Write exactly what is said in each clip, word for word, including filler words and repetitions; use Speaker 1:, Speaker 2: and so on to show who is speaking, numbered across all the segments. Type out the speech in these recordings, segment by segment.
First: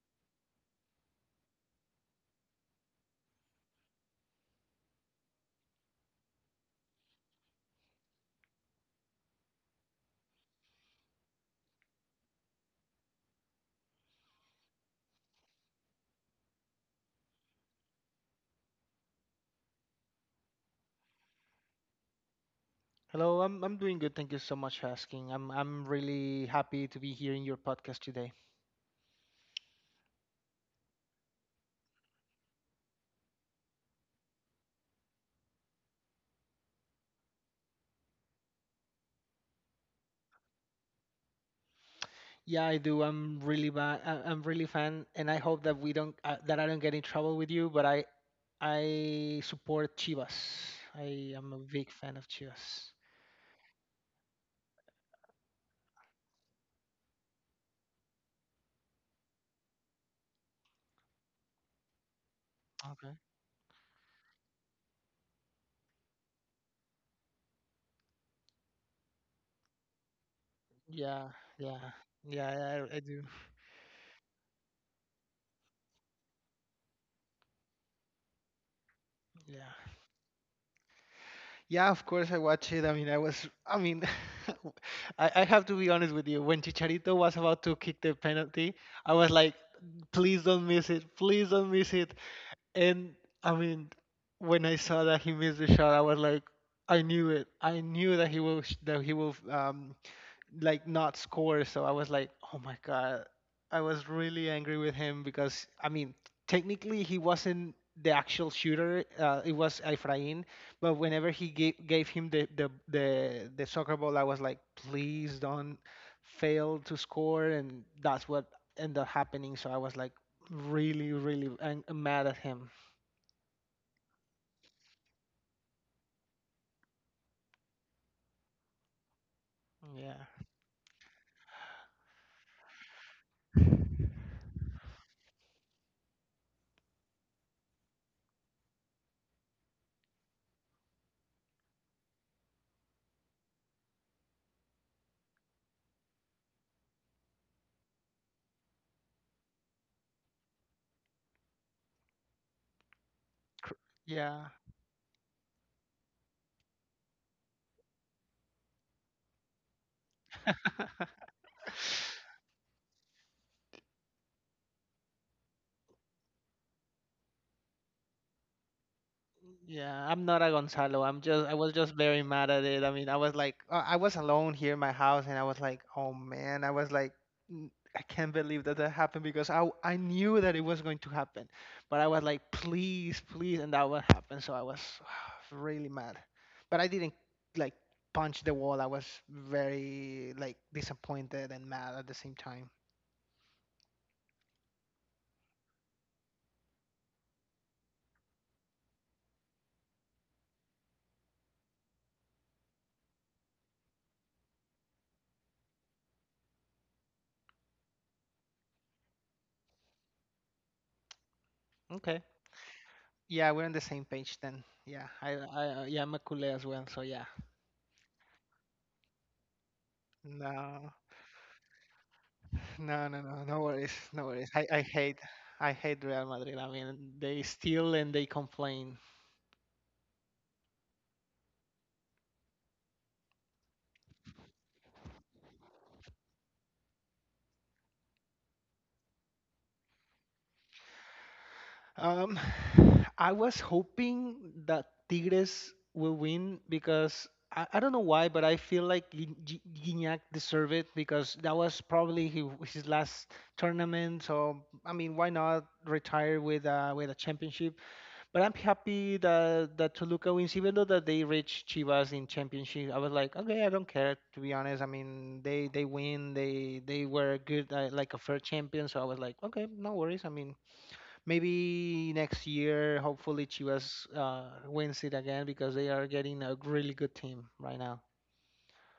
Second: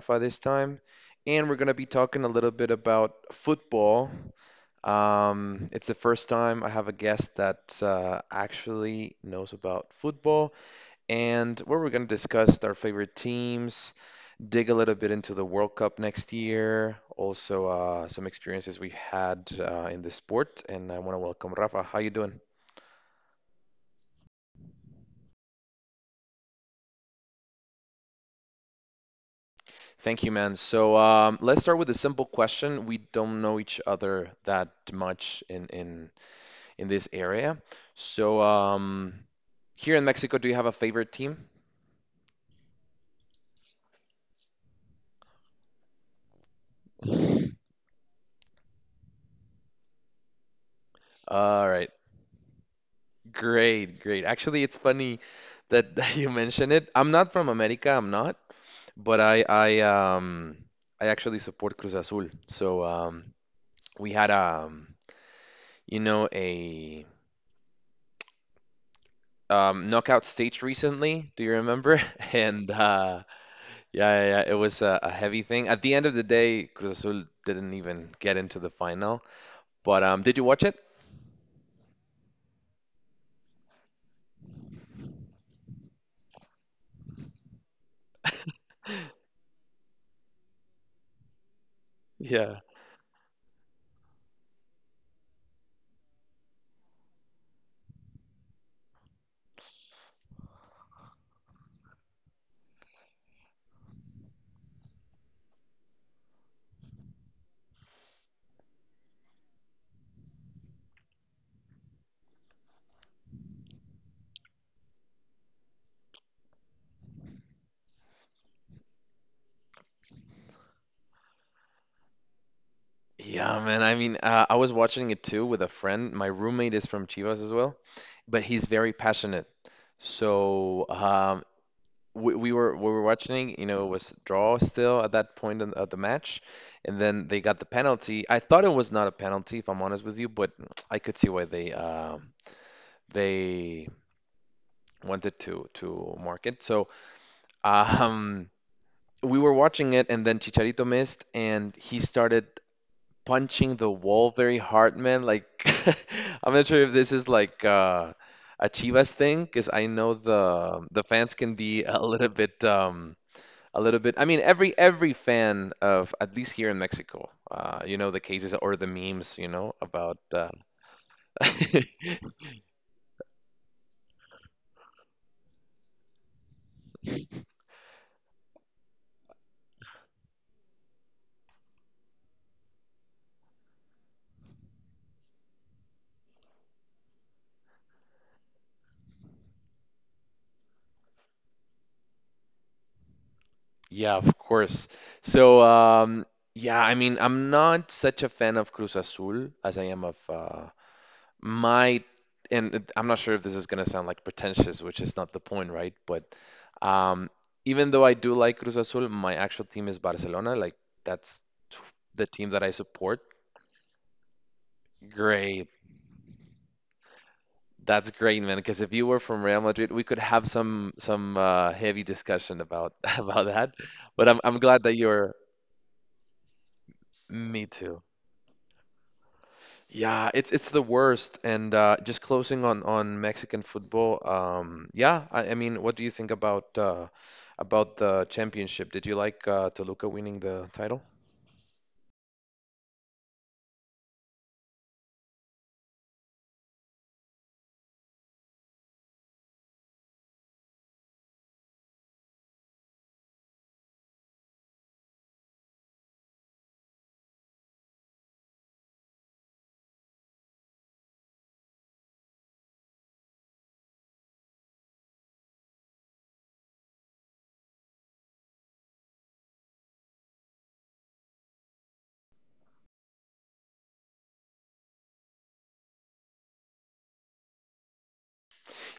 Speaker 1: Rafa this time, and we're going to be talking a little bit about football. Um, it's the first time I have a guest that uh, actually knows about football, and where we're going to discuss our favorite teams, dig a little bit into the World Cup next year, also uh, some experiences we've had uh, in the sport. And I want to welcome Rafa. How you doing?
Speaker 2: Hello, I'm I'm doing good. Thank you so much for asking. I'm I'm really happy to be here in your podcast today.
Speaker 1: Thank you, man. So um, let's start with a simple question. We don't know each other that much in in in this area. So um, Here in Mexico, do you have a favorite team?
Speaker 2: Yeah, I do. I'm really ba- I- I'm really fan, and I hope that we don't uh, that I don't get in trouble with you. But I I support Chivas. I am a
Speaker 1: All right,
Speaker 2: big fan of Chivas.
Speaker 1: great, great. Actually, it's funny that, that you mention it. I'm not from America, I'm not, but I I um I actually support Cruz Azul. So
Speaker 2: Okay.
Speaker 1: um we had um you know a um knockout stage
Speaker 2: Yeah,
Speaker 1: recently. Do you
Speaker 2: yeah,
Speaker 1: remember? And
Speaker 2: yeah. I, I
Speaker 1: uh
Speaker 2: do.
Speaker 1: yeah, yeah, yeah. It was a, a heavy thing. At the end of the day, Cruz Azul didn't even get into the final.
Speaker 2: Yeah.
Speaker 1: But um, did you watch it?
Speaker 2: Yeah, of course I watched it. I mean, I was, I mean, I, I have to be honest with you. When Chicharito was about to kick the penalty, I was like, please don't miss it. Please don't miss it.
Speaker 1: Yeah.
Speaker 2: And I mean, when I saw that he missed the shot, I was like, I knew it. I knew that he will, sh- that he will um, like not score. So I was like, oh my god, I was really angry with him because I mean, technically he wasn't the actual shooter. Uh, it was Efrain, but whenever he gave gave him the the the the soccer ball, I was like, please don't fail to score, and that's what ended up happening. So I was like really really ang- mad at him.
Speaker 1: Yeah, man. I mean, uh, I was watching it too with a friend. My roommate is from Chivas as well, but he's very passionate.
Speaker 2: Yeah,
Speaker 1: So um, we, we were we were watching. You know, it was draw still at that point in, of the match, and then they got the penalty. I thought it was not a penalty, if I'm honest with you, but I could see why they um, they wanted to to mark it. So. Um, we were watching it, and then Chicharito missed, and he started punching the wall
Speaker 2: yeah.
Speaker 1: very hard, man. Like, I'm not sure if this is like uh, a Chivas thing, because I know the the fans can be a little bit, um, a little bit. I mean, every every fan of at least here in Mexico, uh, you know, the cases or the memes, you know,
Speaker 2: Yeah,
Speaker 1: about.
Speaker 2: I'm not
Speaker 1: Uh,
Speaker 2: a Gonzalo. I'm just I was just very mad at it. I mean, I was like uh, I was alone here in my house and I was like, "Oh man, I was like "N- I can't believe that that happened because I I knew that it was going to happen, but I was like, "Please, please," and that would happen. So I was really mad. But I didn't like punch the wall. I was very like disappointed and mad at the same time.
Speaker 1: yeah, of course. So, um, yeah, I mean, I'm not such a fan of Cruz Azul as I am of uh, my, and it- I'm not sure if this is going to sound like pretentious, which is not the point, right? But um, even though I do like Cruz Azul, my actual team is Barcelona. Like, that's
Speaker 2: Okay.
Speaker 1: the team that I support.
Speaker 2: Yeah, we're on the same page then. Yeah, I, I,
Speaker 1: Great.
Speaker 2: uh, yeah, I'm a Kule as well. So yeah.
Speaker 1: That's great, man. Because if you were from Real Madrid, we could have some
Speaker 2: No.
Speaker 1: some uh, heavy discussion about
Speaker 2: No, no, no,
Speaker 1: about
Speaker 2: no
Speaker 1: that.
Speaker 2: worries, no
Speaker 1: But I'm
Speaker 2: worries.
Speaker 1: I'm
Speaker 2: I, I
Speaker 1: glad that
Speaker 2: hate,
Speaker 1: you're.
Speaker 2: I hate Real Madrid. I mean, they
Speaker 1: Me
Speaker 2: steal
Speaker 1: too.
Speaker 2: and they complain.
Speaker 1: Yeah, it's it's the worst. And uh, just closing on on Mexican football. Um, yeah, I, I mean, what do you think about uh, about the championship? Did you like uh, Toluca winning the title?
Speaker 2: Um, I was hoping that Tigres will win because I, I don't know why, but I feel like Gui- Gui- Guignac deserved it because that was probably his, his last tournament. So I mean, why not retire with uh, with a championship? But I'm happy that that Toluca wins, even though that they reached Chivas in championship. I was like, okay, I don't care to be honest. I mean, they they win, they they were good, uh, like a fair champion. So I was like, okay, no worries. I mean, maybe next year, hopefully Chivas uh, wins it again because they are getting a really good team right now.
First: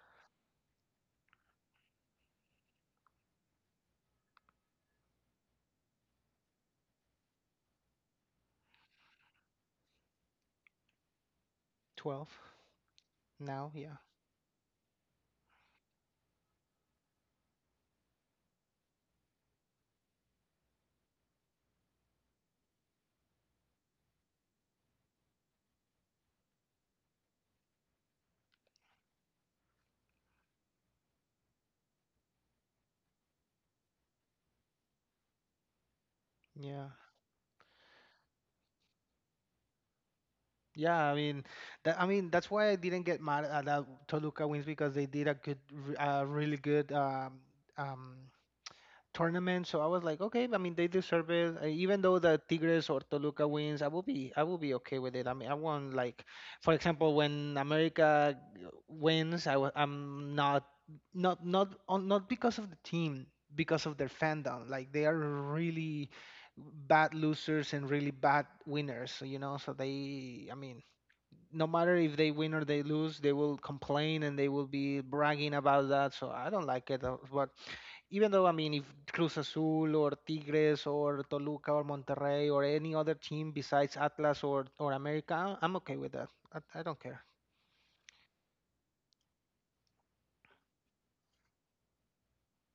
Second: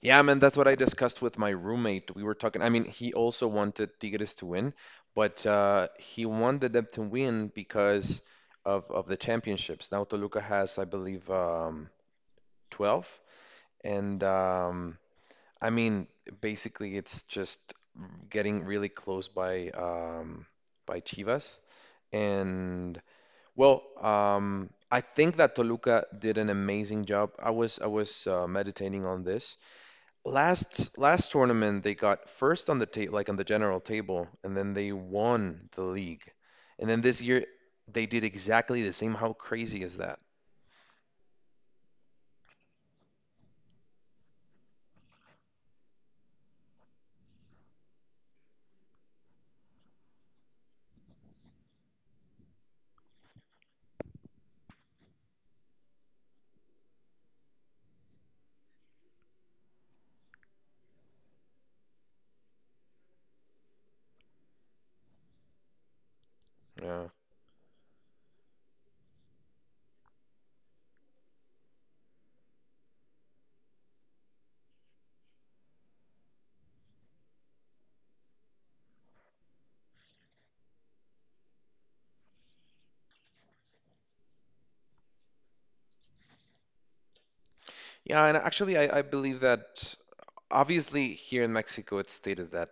Speaker 1: Yeah, man, that's what I discussed with my roommate. We were talking. I mean, he also wanted Tigres to win, but uh, he wanted them to win because of of the championships. Now Toluca has, I believe, um,
Speaker 2: Twelve
Speaker 1: twelve,
Speaker 2: now, yeah,
Speaker 1: and um, I mean, basically, it's just getting really close by um, by Chivas, and well, um, I think that Toluca did an amazing job. I was I was uh, meditating on this last last tournament. They got first on the ta like on the general table, and then they won the league,
Speaker 2: yeah.
Speaker 1: and then this year they did exactly the same. How crazy is that?
Speaker 2: Yeah, I mean, that, I mean that's why I didn't get mad at that Toluca wins because they did a good, r- uh, really good um, um, tournament. So I was like, okay, I mean, they deserve it. Uh, Even though the Tigres or Toluca wins, I will be, I will be okay with it. I mean, I won't like, for example, when America wins, I, w- I'm not, not, not, on, not because of the team, because of their fandom. Like they are really
Speaker 1: Yeah,
Speaker 2: bad losers and really bad winners. You know, so they, I mean no matter if they win or they lose, they will complain and they will be bragging about that. So I don't like it. uh, But even though, I mean, if Cruz Azul or Tigres or Toluca or Monterrey or any other team besides Atlas or, or America, I- I'm okay with that. I, I don't care.
Speaker 1: yeah, and actually, I, I believe that obviously here in Mexico, it's stated that.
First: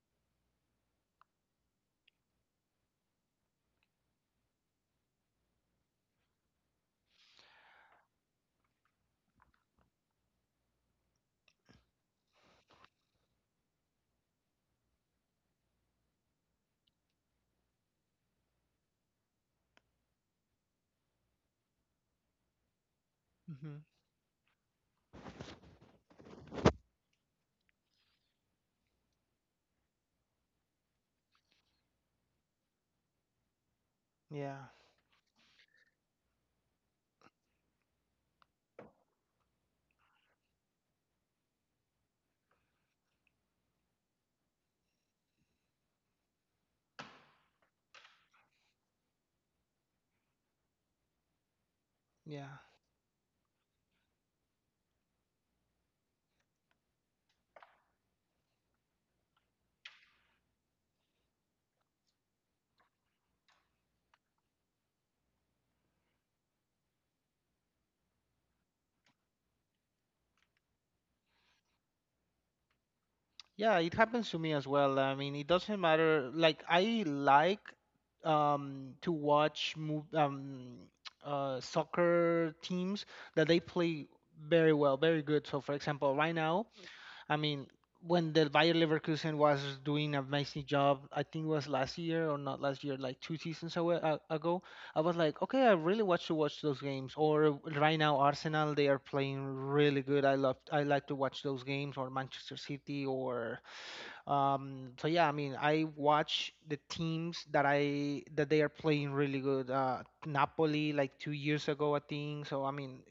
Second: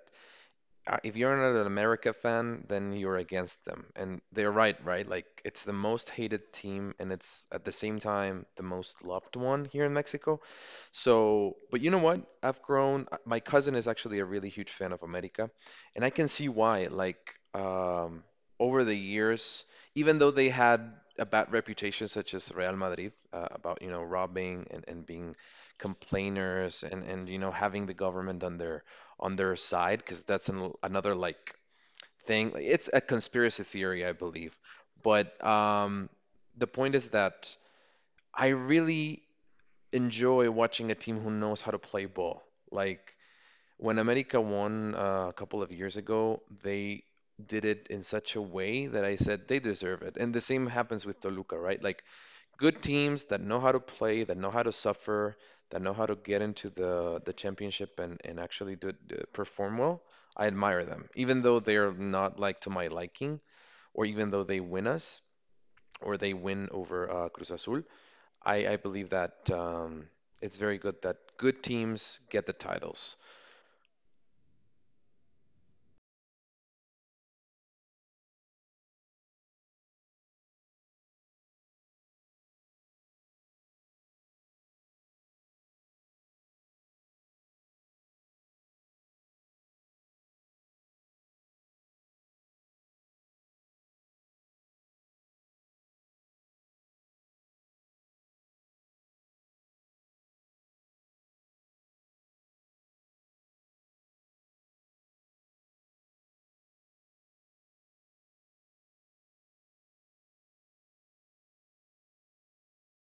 Speaker 1: uh, If you're not an America fan, then you're against them. And they're right, right? Like it's the most hated team and it's at the same time the most loved one here in Mexico. So, but you know what? I've grown. uh, My cousin is actually a really huge fan of America, and I can see why. Like, um, over the years, even though they had a bad reputation, such as Real Madrid, uh,
Speaker 2: hmm
Speaker 1: about, you know, robbing and, and being complainers and, and, you know, having the government on their on their side, because that's an, another like thing. Like, it's a conspiracy theory, I
Speaker 2: Yeah,
Speaker 1: believe. But um, the point is that I really enjoy watching a team who knows how to play ball. Like when America won uh, a couple of years ago, they did it in such a way that I said they deserve it. And the same happens with Toluca, right? Like
Speaker 2: yeah.
Speaker 1: good teams that know how to play, that know how to suffer, that know how to get into the the championship and and actually do, do- perform well. I admire them, even though they're not like to my liking, or even though they win us or they win over uh, Cruz Azul. I, I believe that um, it's very good that good teams get the titles.
Speaker 2: Yeah, it happens to me as well. I mean, it doesn't matter. Like, I like um, to watch mov- um, uh, soccer teams that they play very well, very good. So, for example, right now, I mean, when the Bayer Leverkusen was doing an amazing job, I think it was last year or not last year, like two seasons awa- a- ago, I was like, okay, I really want to watch those games. Or right now, Arsenal, they are playing really good. I love, I like to watch those games. Or Manchester City, or um, so yeah, I mean, I watch the teams that I that they are playing really good. Uh, Napoli like two years ago, I think. So I mean,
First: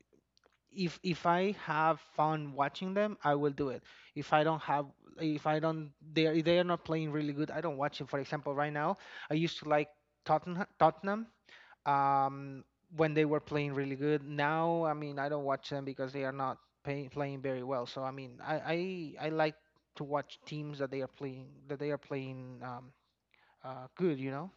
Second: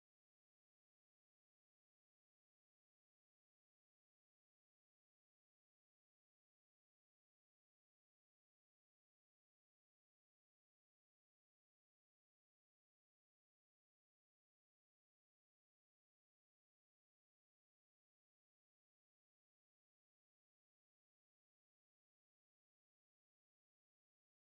Speaker 2: if if I have fun watching them, I will do it. If I don't have, if I don't, they are, if they are not playing really good, I don't watch it. For example, right now, I used to like Tottenham, Tottenham um, when they were playing really good. Now, I mean, I don't watch them because they are not pay, playing very well. So, I mean, I, I I like to watch teams that they are playing that they are playing um, uh, good. You know?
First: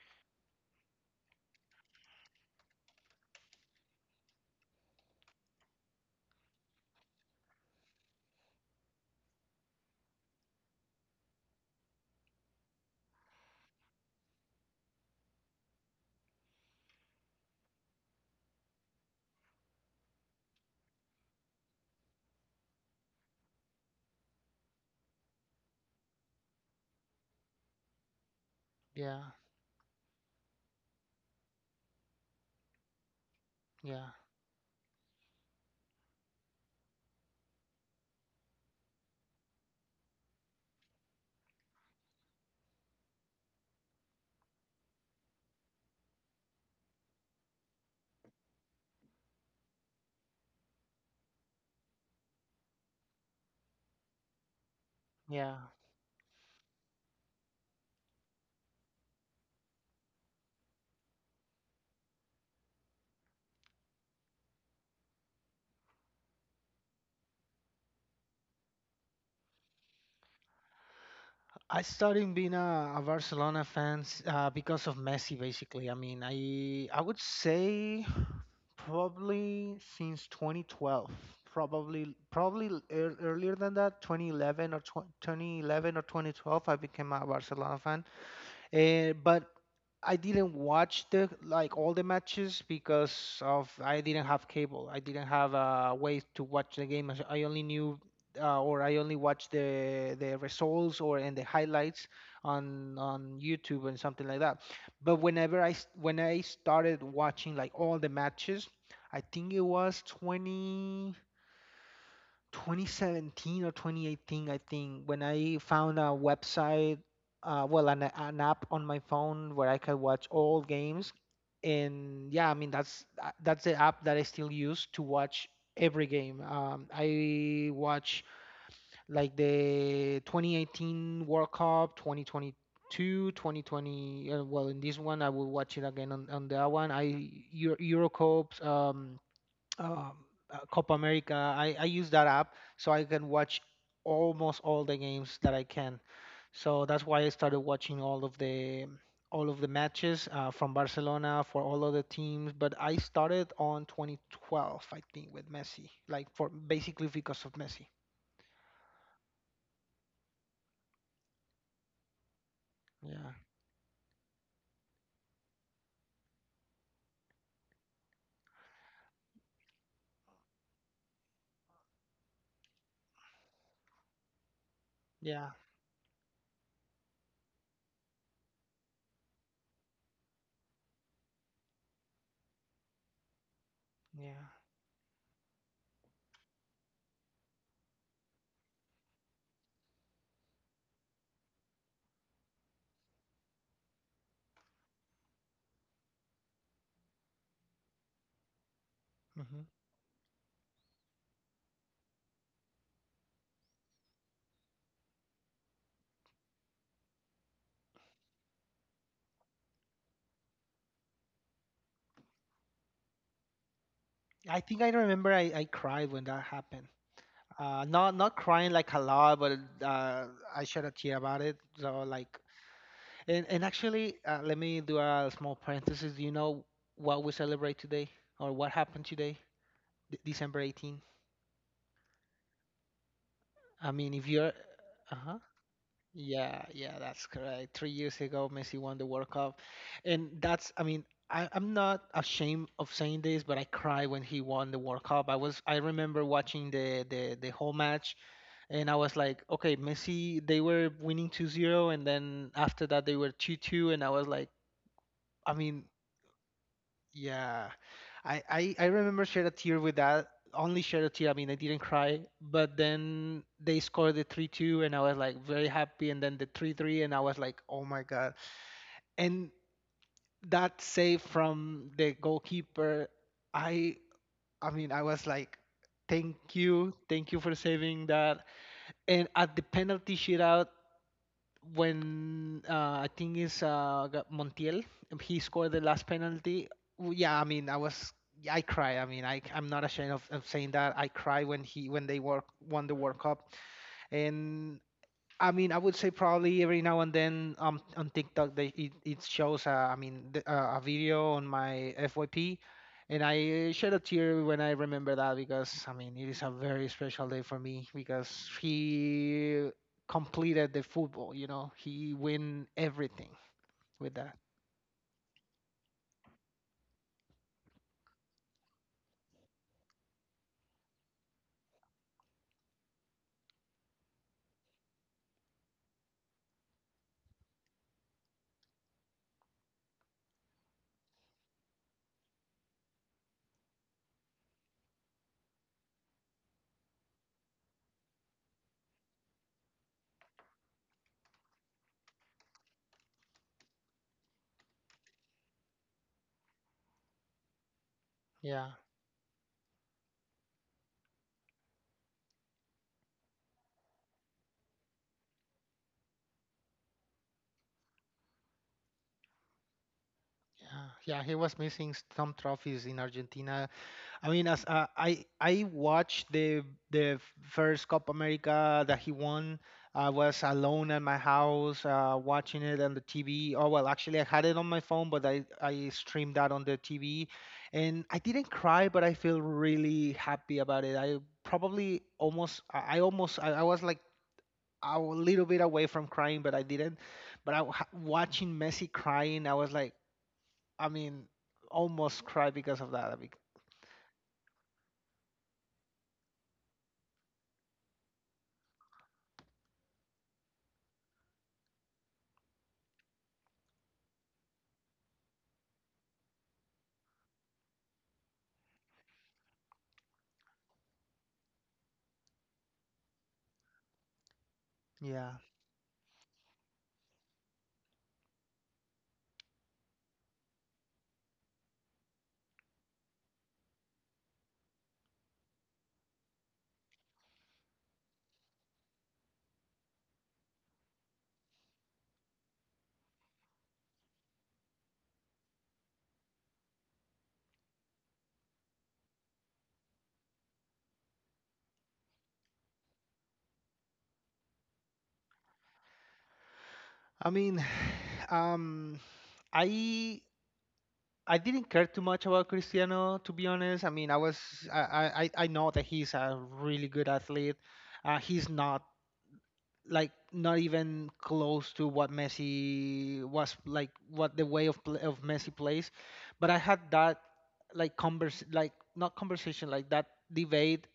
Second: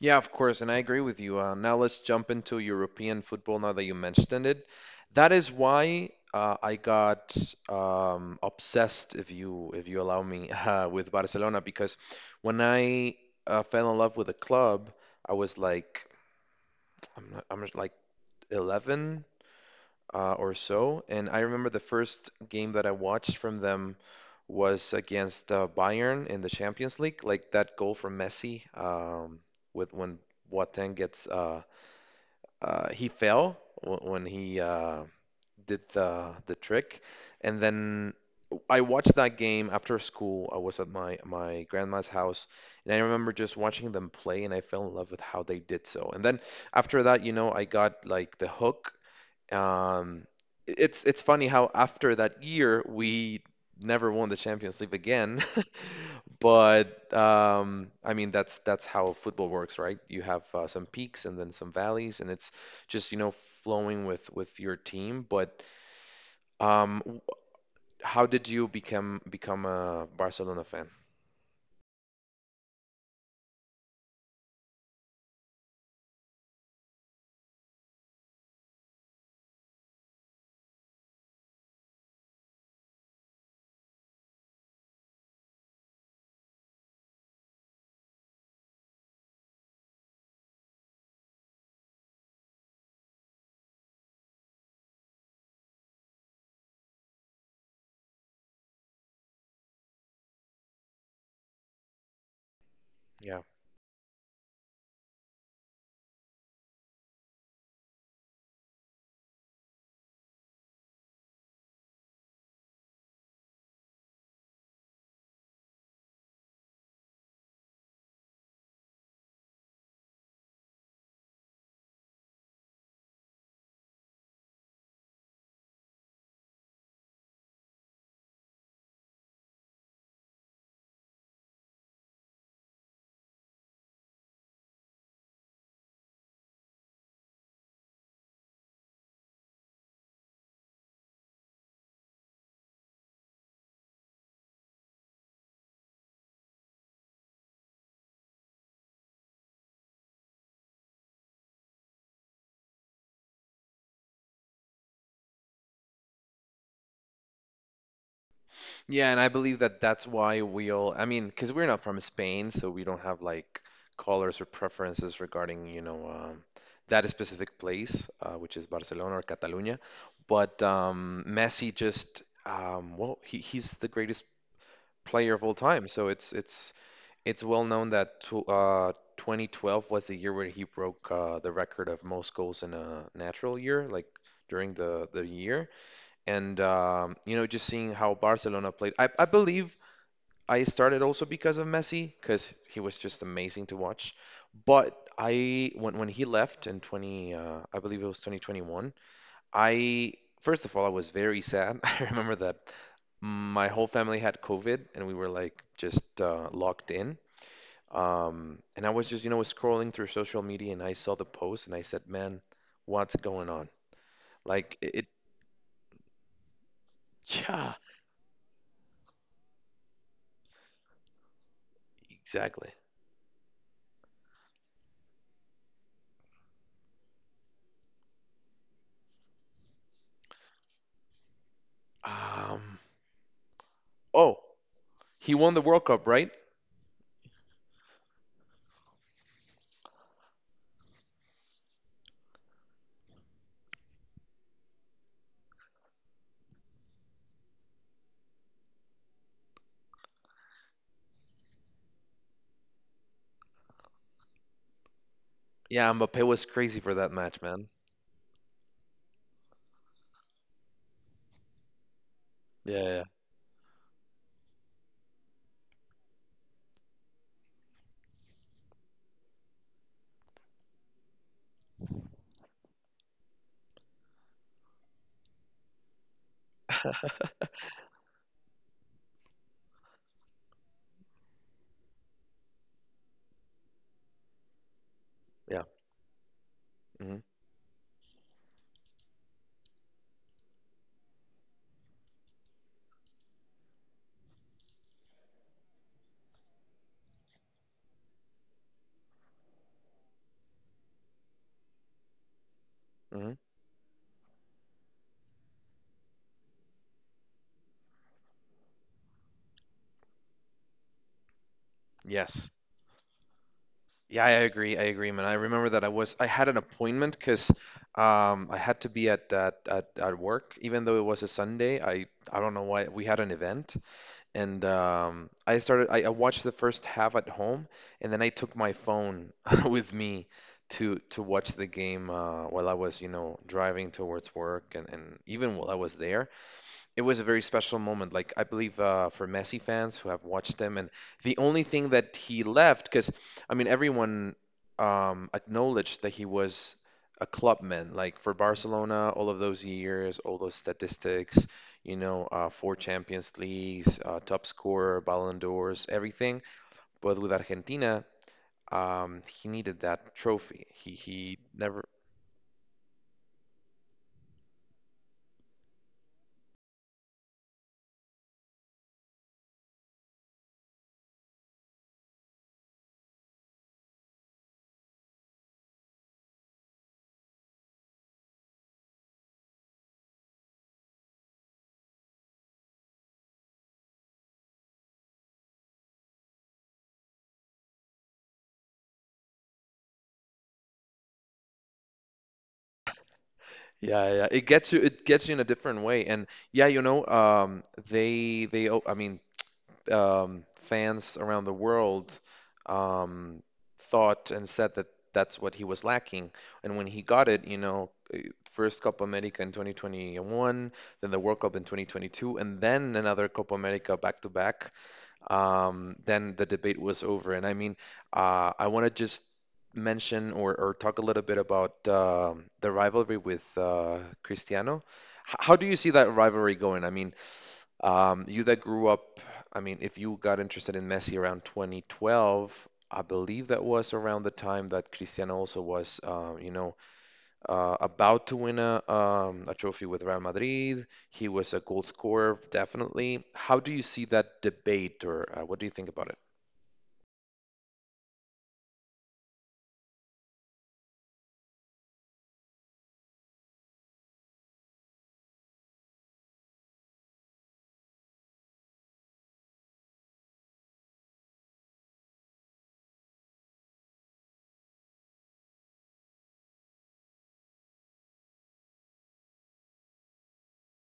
Speaker 1: Yeah, of course, and I agree with you. Uh, now let's jump into European football now that you mentioned it. That is why uh, I got um, obsessed, if you if you allow me, uh, with Barcelona because when I uh, fell in love with the club, I was like I'm not, I'm like eleven uh, or so, and I remember the first game that I watched from them was against uh, Bayern in the Champions League, like that goal from Messi
Speaker 2: Yeah,
Speaker 1: um, with when Boateng gets uh, uh, he fell wh-
Speaker 2: yeah,
Speaker 1: when he uh, did the the trick, and then I watched that game after school. I was at my my grandma's house, and I remember just watching them play, and I fell in love with how they did so. And then after that, you know, I got like the hook. Um, it's it's funny how after that year we never won the Champions League again.
Speaker 2: yeah.
Speaker 1: But um, I mean, that's that's how football works, right? You have uh, some peaks and then some valleys, and it's just, you know, flowing with with your team. But um, w- how did you become become a Barcelona fan?
Speaker 2: I started being a, a Barcelona fan uh, because of Messi, basically. I mean, I I would say probably since twenty twelve, probably probably ear earlier than that, twenty eleven or tw twenty eleven or twenty twelve, I became a Barcelona fan. Uh, but I didn't watch the like all the matches because of I didn't have cable. I didn't have a way to watch the game. As I only knew uh, or I only watched the the results or and the highlights on
Speaker 1: Yeah.
Speaker 2: on YouTube and something like that. But whenever I s- when I started watching like all the matches, I think it was twenty twenty seventeen or twenty eighteen, I think, when I found a website, uh, well, an, an app on my phone where I could watch all games. And yeah, I mean that's uh, that's the app that I still use to watch every game. Um, I watch like the twenty eighteen World Cup, twenty twenty-two, twenty twenty. Uh, well, in this one, I will watch it again on, on that one. I Euro, Euro Cups. Um, um, uh, Copa America. I, I use that app so I can watch almost all the games that I can. So that's why I started watching all of the all of the matches uh, from Barcelona for all of the teams. But I started on twenty twelve, I think, with Messi, like for basically because of Messi.
Speaker 1: Yeah, and I believe that that's why we all, I mean, because we're not from Spain, so we don't have
Speaker 2: Yeah,
Speaker 1: like colors or preferences regarding, you know, um, that specific place, uh, which is Barcelona or Catalunya. But um, Messi just, um, well, he, he's the greatest player of
Speaker 2: yeah,
Speaker 1: all time. So it's it's it's well known that tw uh, twenty twelve was the year where he broke uh, the record of most goals in a natural year, like
Speaker 2: yeah.
Speaker 1: during the the year. And um, you know, just seeing how Barcelona played, I, I believe I started also because of Messi, because he was just amazing to watch. But I when when he left in twenty, uh, I believe it was twenty twenty-one.
Speaker 2: hmm
Speaker 1: I first of all, I was very sad. I remember that my whole family had COVID and we were like just uh, locked in. Um, and I was just, you know, scrolling through social media and I saw the post and I said, "Man, what's going on?"
Speaker 2: I
Speaker 1: Like
Speaker 2: think I
Speaker 1: it, it
Speaker 2: remember I, I cried when that happened.
Speaker 1: yeah,
Speaker 2: Uh, not not crying like a lot, but uh, I shed a tear about it. So like,
Speaker 1: exactly.
Speaker 2: And and actually, uh, let me do a small parenthesis. Do you know what we celebrate today or what happened today, D December eighteenth?
Speaker 1: Um,
Speaker 2: I mean, if
Speaker 1: oh,
Speaker 2: you're,
Speaker 1: he
Speaker 2: uh-huh.
Speaker 1: won the World Cup, right?
Speaker 2: Yeah, yeah, that's correct. Three years ago, Messi won the World Cup. And that's, I mean, I, I'm not ashamed of saying this, but I cried when he won the World Cup. I was, I remember watching the, the, the whole match and I was like, okay, Messi, they were winning two zero and then after that they were two two and I was like, I mean,
Speaker 1: Yeah, Mbappe was crazy for that match, man.
Speaker 2: yeah, I, I I remember shed a tear with that. Only shed a tear. I mean, I didn't cry. But
Speaker 1: Yeah,
Speaker 2: then they scored the three two, and I was like very happy. And then the three three, and I was like, oh my god. And that save from the goalkeeper, I I mean, I was like, thank you, thank you for saving that. And at the penalty shootout, when uh, I think it's uh, Ga- Montiel, he
Speaker 1: yeah, yeah.
Speaker 2: scored the last penalty. w-
Speaker 1: Hmm.
Speaker 2: Yeah, I mean, I was, yeah, I cry. I mean, I, I'm not ashamed of, of saying that. I cry when he when they wor- won the World Cup, and I mean, I would say probably every now and then um on TikTok they it it shows uh, I mean the, uh, a video on my F Y P, and
Speaker 1: Hmm.
Speaker 2: I shed a tear when I remember that because I mean it is a very special day for me because he completed the football. You know, he
Speaker 1: Yes.
Speaker 2: win everything with
Speaker 1: Yeah, I
Speaker 2: that.
Speaker 1: agree. I agree, man. I remember that I was I had an appointment because um, I had to be at, at at at work, even though it was a Sunday. I I don't know why we had an event, and um, I started. I, I watched the first half at home, and then I took my phone with me to to watch the game uh, while I was, you know, driving towards work, and and even while I was there. It was a very special moment. Like I believe uh, for Messi fans who have watched him, and the only thing that he left, because I mean everyone um, acknowledged that he was a clubman. Like for
Speaker 2: Yeah,
Speaker 1: Barcelona, all of those years, all those statistics, you know, uh, four Champions Leagues, uh, top scorer, Ballon d'Ors, everything. But with Argentina, um, he needed that trophy.
Speaker 2: yeah,
Speaker 1: He
Speaker 2: yeah. He
Speaker 1: he
Speaker 2: was
Speaker 1: never
Speaker 2: missing some trophies in Argentina. I mean, as uh, I I watched the the first Copa America that he won. I was alone at my house uh, watching it on the T V. Oh well, actually, I had it on my phone, but I I streamed that on the T V, and I didn't cry, but I feel really happy about it. I probably almost I I almost I, I was like a little bit away from crying, but I didn't. But I wa- watching Messi crying, I was like, I mean, almost cry because of that. I mean,
Speaker 1: yeah, yeah. Yeah. It gets you it gets you in a different way. And yeah, you know, um they they o- I mean, um fans around the world um thought and said that that's what he was lacking. And when he got it, you know, eh, first Copa America in twenty twenty-one, then the World Cup in twenty twenty-two, and then another Copa America back to back
Speaker 2: yeah.
Speaker 1: um, then the debate was over. And I mean, uh, I want to just mention or, or talk a little bit about um the rivalry with uh, Cristiano. H how do you see that rivalry going? I mean, um, you that grew up, I mean, if you got interested in Messi around two thousand twelve, I believe that was around the time that Cristiano also was, uh, you know, uh, about to win a, um, a trophy with Real Madrid. He was a goal scorer, definitely. How do you see that debate, or uh, what do you think about it?
Speaker 2: I mean, um, I I didn't care too much about Cristiano, to be honest. I mean, I was I I, I I know that he's a really good athlete. Uh, he's not like not even close to what Messi was, like what the way of play, of Messi plays. But I had that, like convers like not conversation, like that debate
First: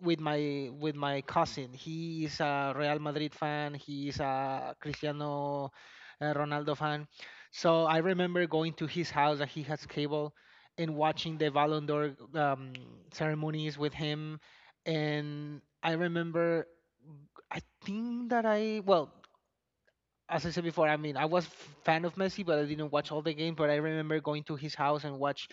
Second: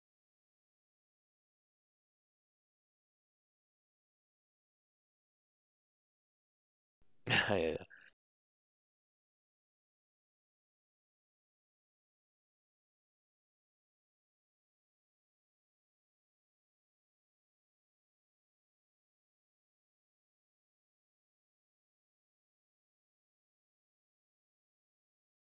Speaker 2: with my with my cousin. He is a Real Madrid fan, he is a Cristiano uh, Ronaldo fan.
Speaker 1: Yeah,
Speaker 2: So I remember going to his house that he has cable and watching the Ballon d'Or um, ceremonies with him. And I remember I think that I well, as I said before, I mean, I was fan of Messi, but I didn't watch all the games. But I remember going to his house and watch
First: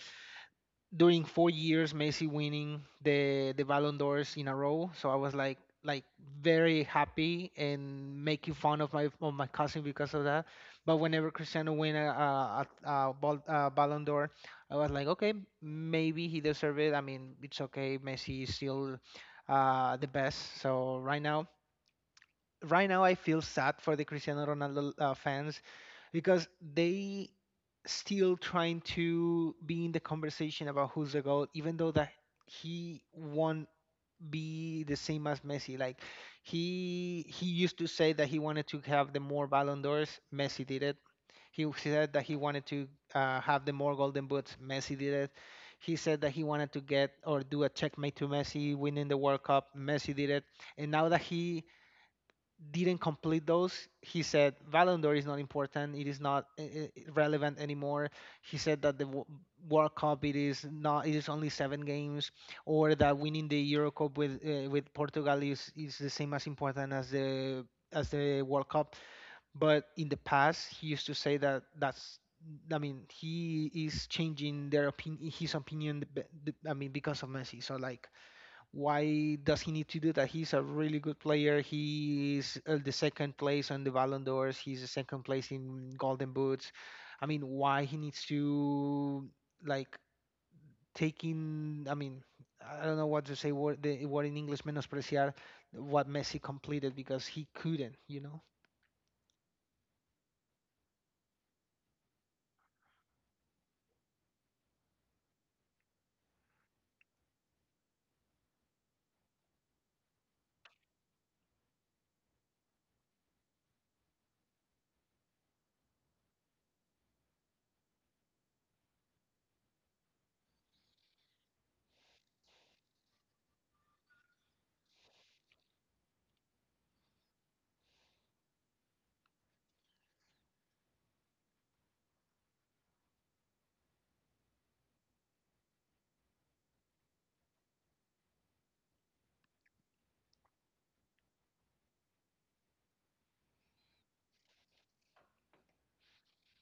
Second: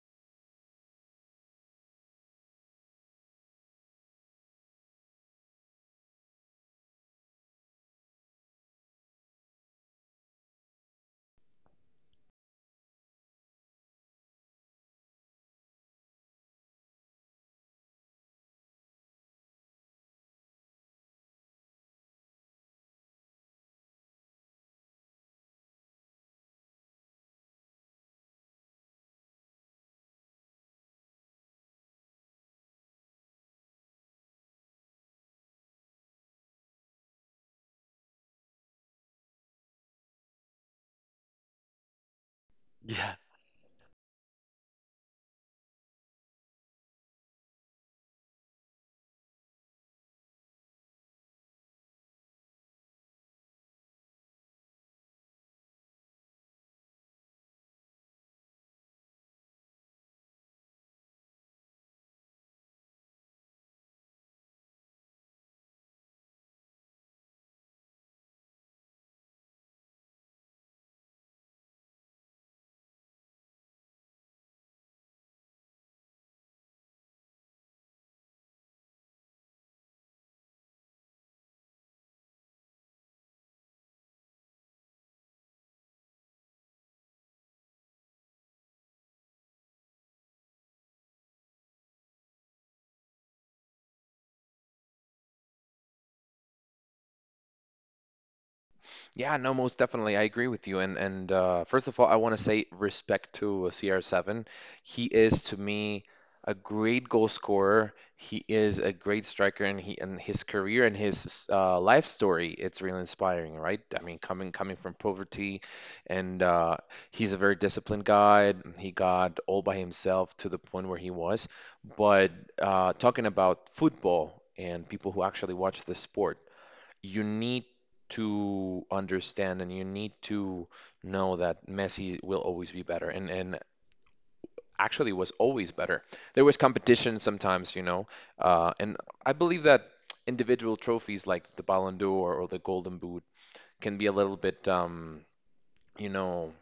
Speaker 2: during four years Messi winning the the Ballon d'Ors in a row. So I was like like very happy and making fun of my of my cousin because of that. But whenever Cristiano win a a, a, a, ball, a Ballon d'Or, I was like, okay, maybe he deserved it. I mean, it's okay. Messi is still uh, the best. So right now right now I feel sad for the Cristiano Ronaldo uh, fans because they still trying to be in the conversation about who's the goal, even though that he won't be the same as Messi. Like he he used to say that he wanted to have the more Ballon d'Ors. Messi did it. He said that he wanted to
Speaker 1: yeah.
Speaker 2: uh, have the more Golden Boots. Messi did it. He said that he wanted to get or do a checkmate to Messi winning the World Cup. Messi did it. And now that he didn't complete those. He said Ballon d'Or is not important. It is not uh, uh, relevant anymore. He said that the Wo- World Cup it is not. It is only seven games, or that winning the Euro Cup with uh, with Portugal is is the same as important as the as the World Cup. But in the past, he used to say that that's. I mean, he is changing their opinion, his opinion. b- b- I mean, because of Messi. So like, why does he need to do that? He's a really good player. He's uh, the second place on the Ballon d'Ors. He's the second place in Golden Boots. I mean, why he needs to like taking? I mean, I don't know what to say. What the what in English menospreciar what Messi completed because he couldn't. You know?
Speaker 1: Yeah, no, most definitely. I agree with you. And and uh, first of all, I want to say respect to C R seven. He is to me a great goal scorer. He is a great striker, and he and his career and his uh, life story, it's really inspiring, right? I mean, coming coming from poverty, and uh, he's a very disciplined guy. He got all by himself to the point where he was. But uh, talking about football and people who actually watch the sport, you need to understand and you need to know that Messi will always be better and and actually was always better. There was competition sometimes, you know, uh, and I believe that individual trophies like the Ballon d'Or or the Golden Boot can be a little bit, um, you know,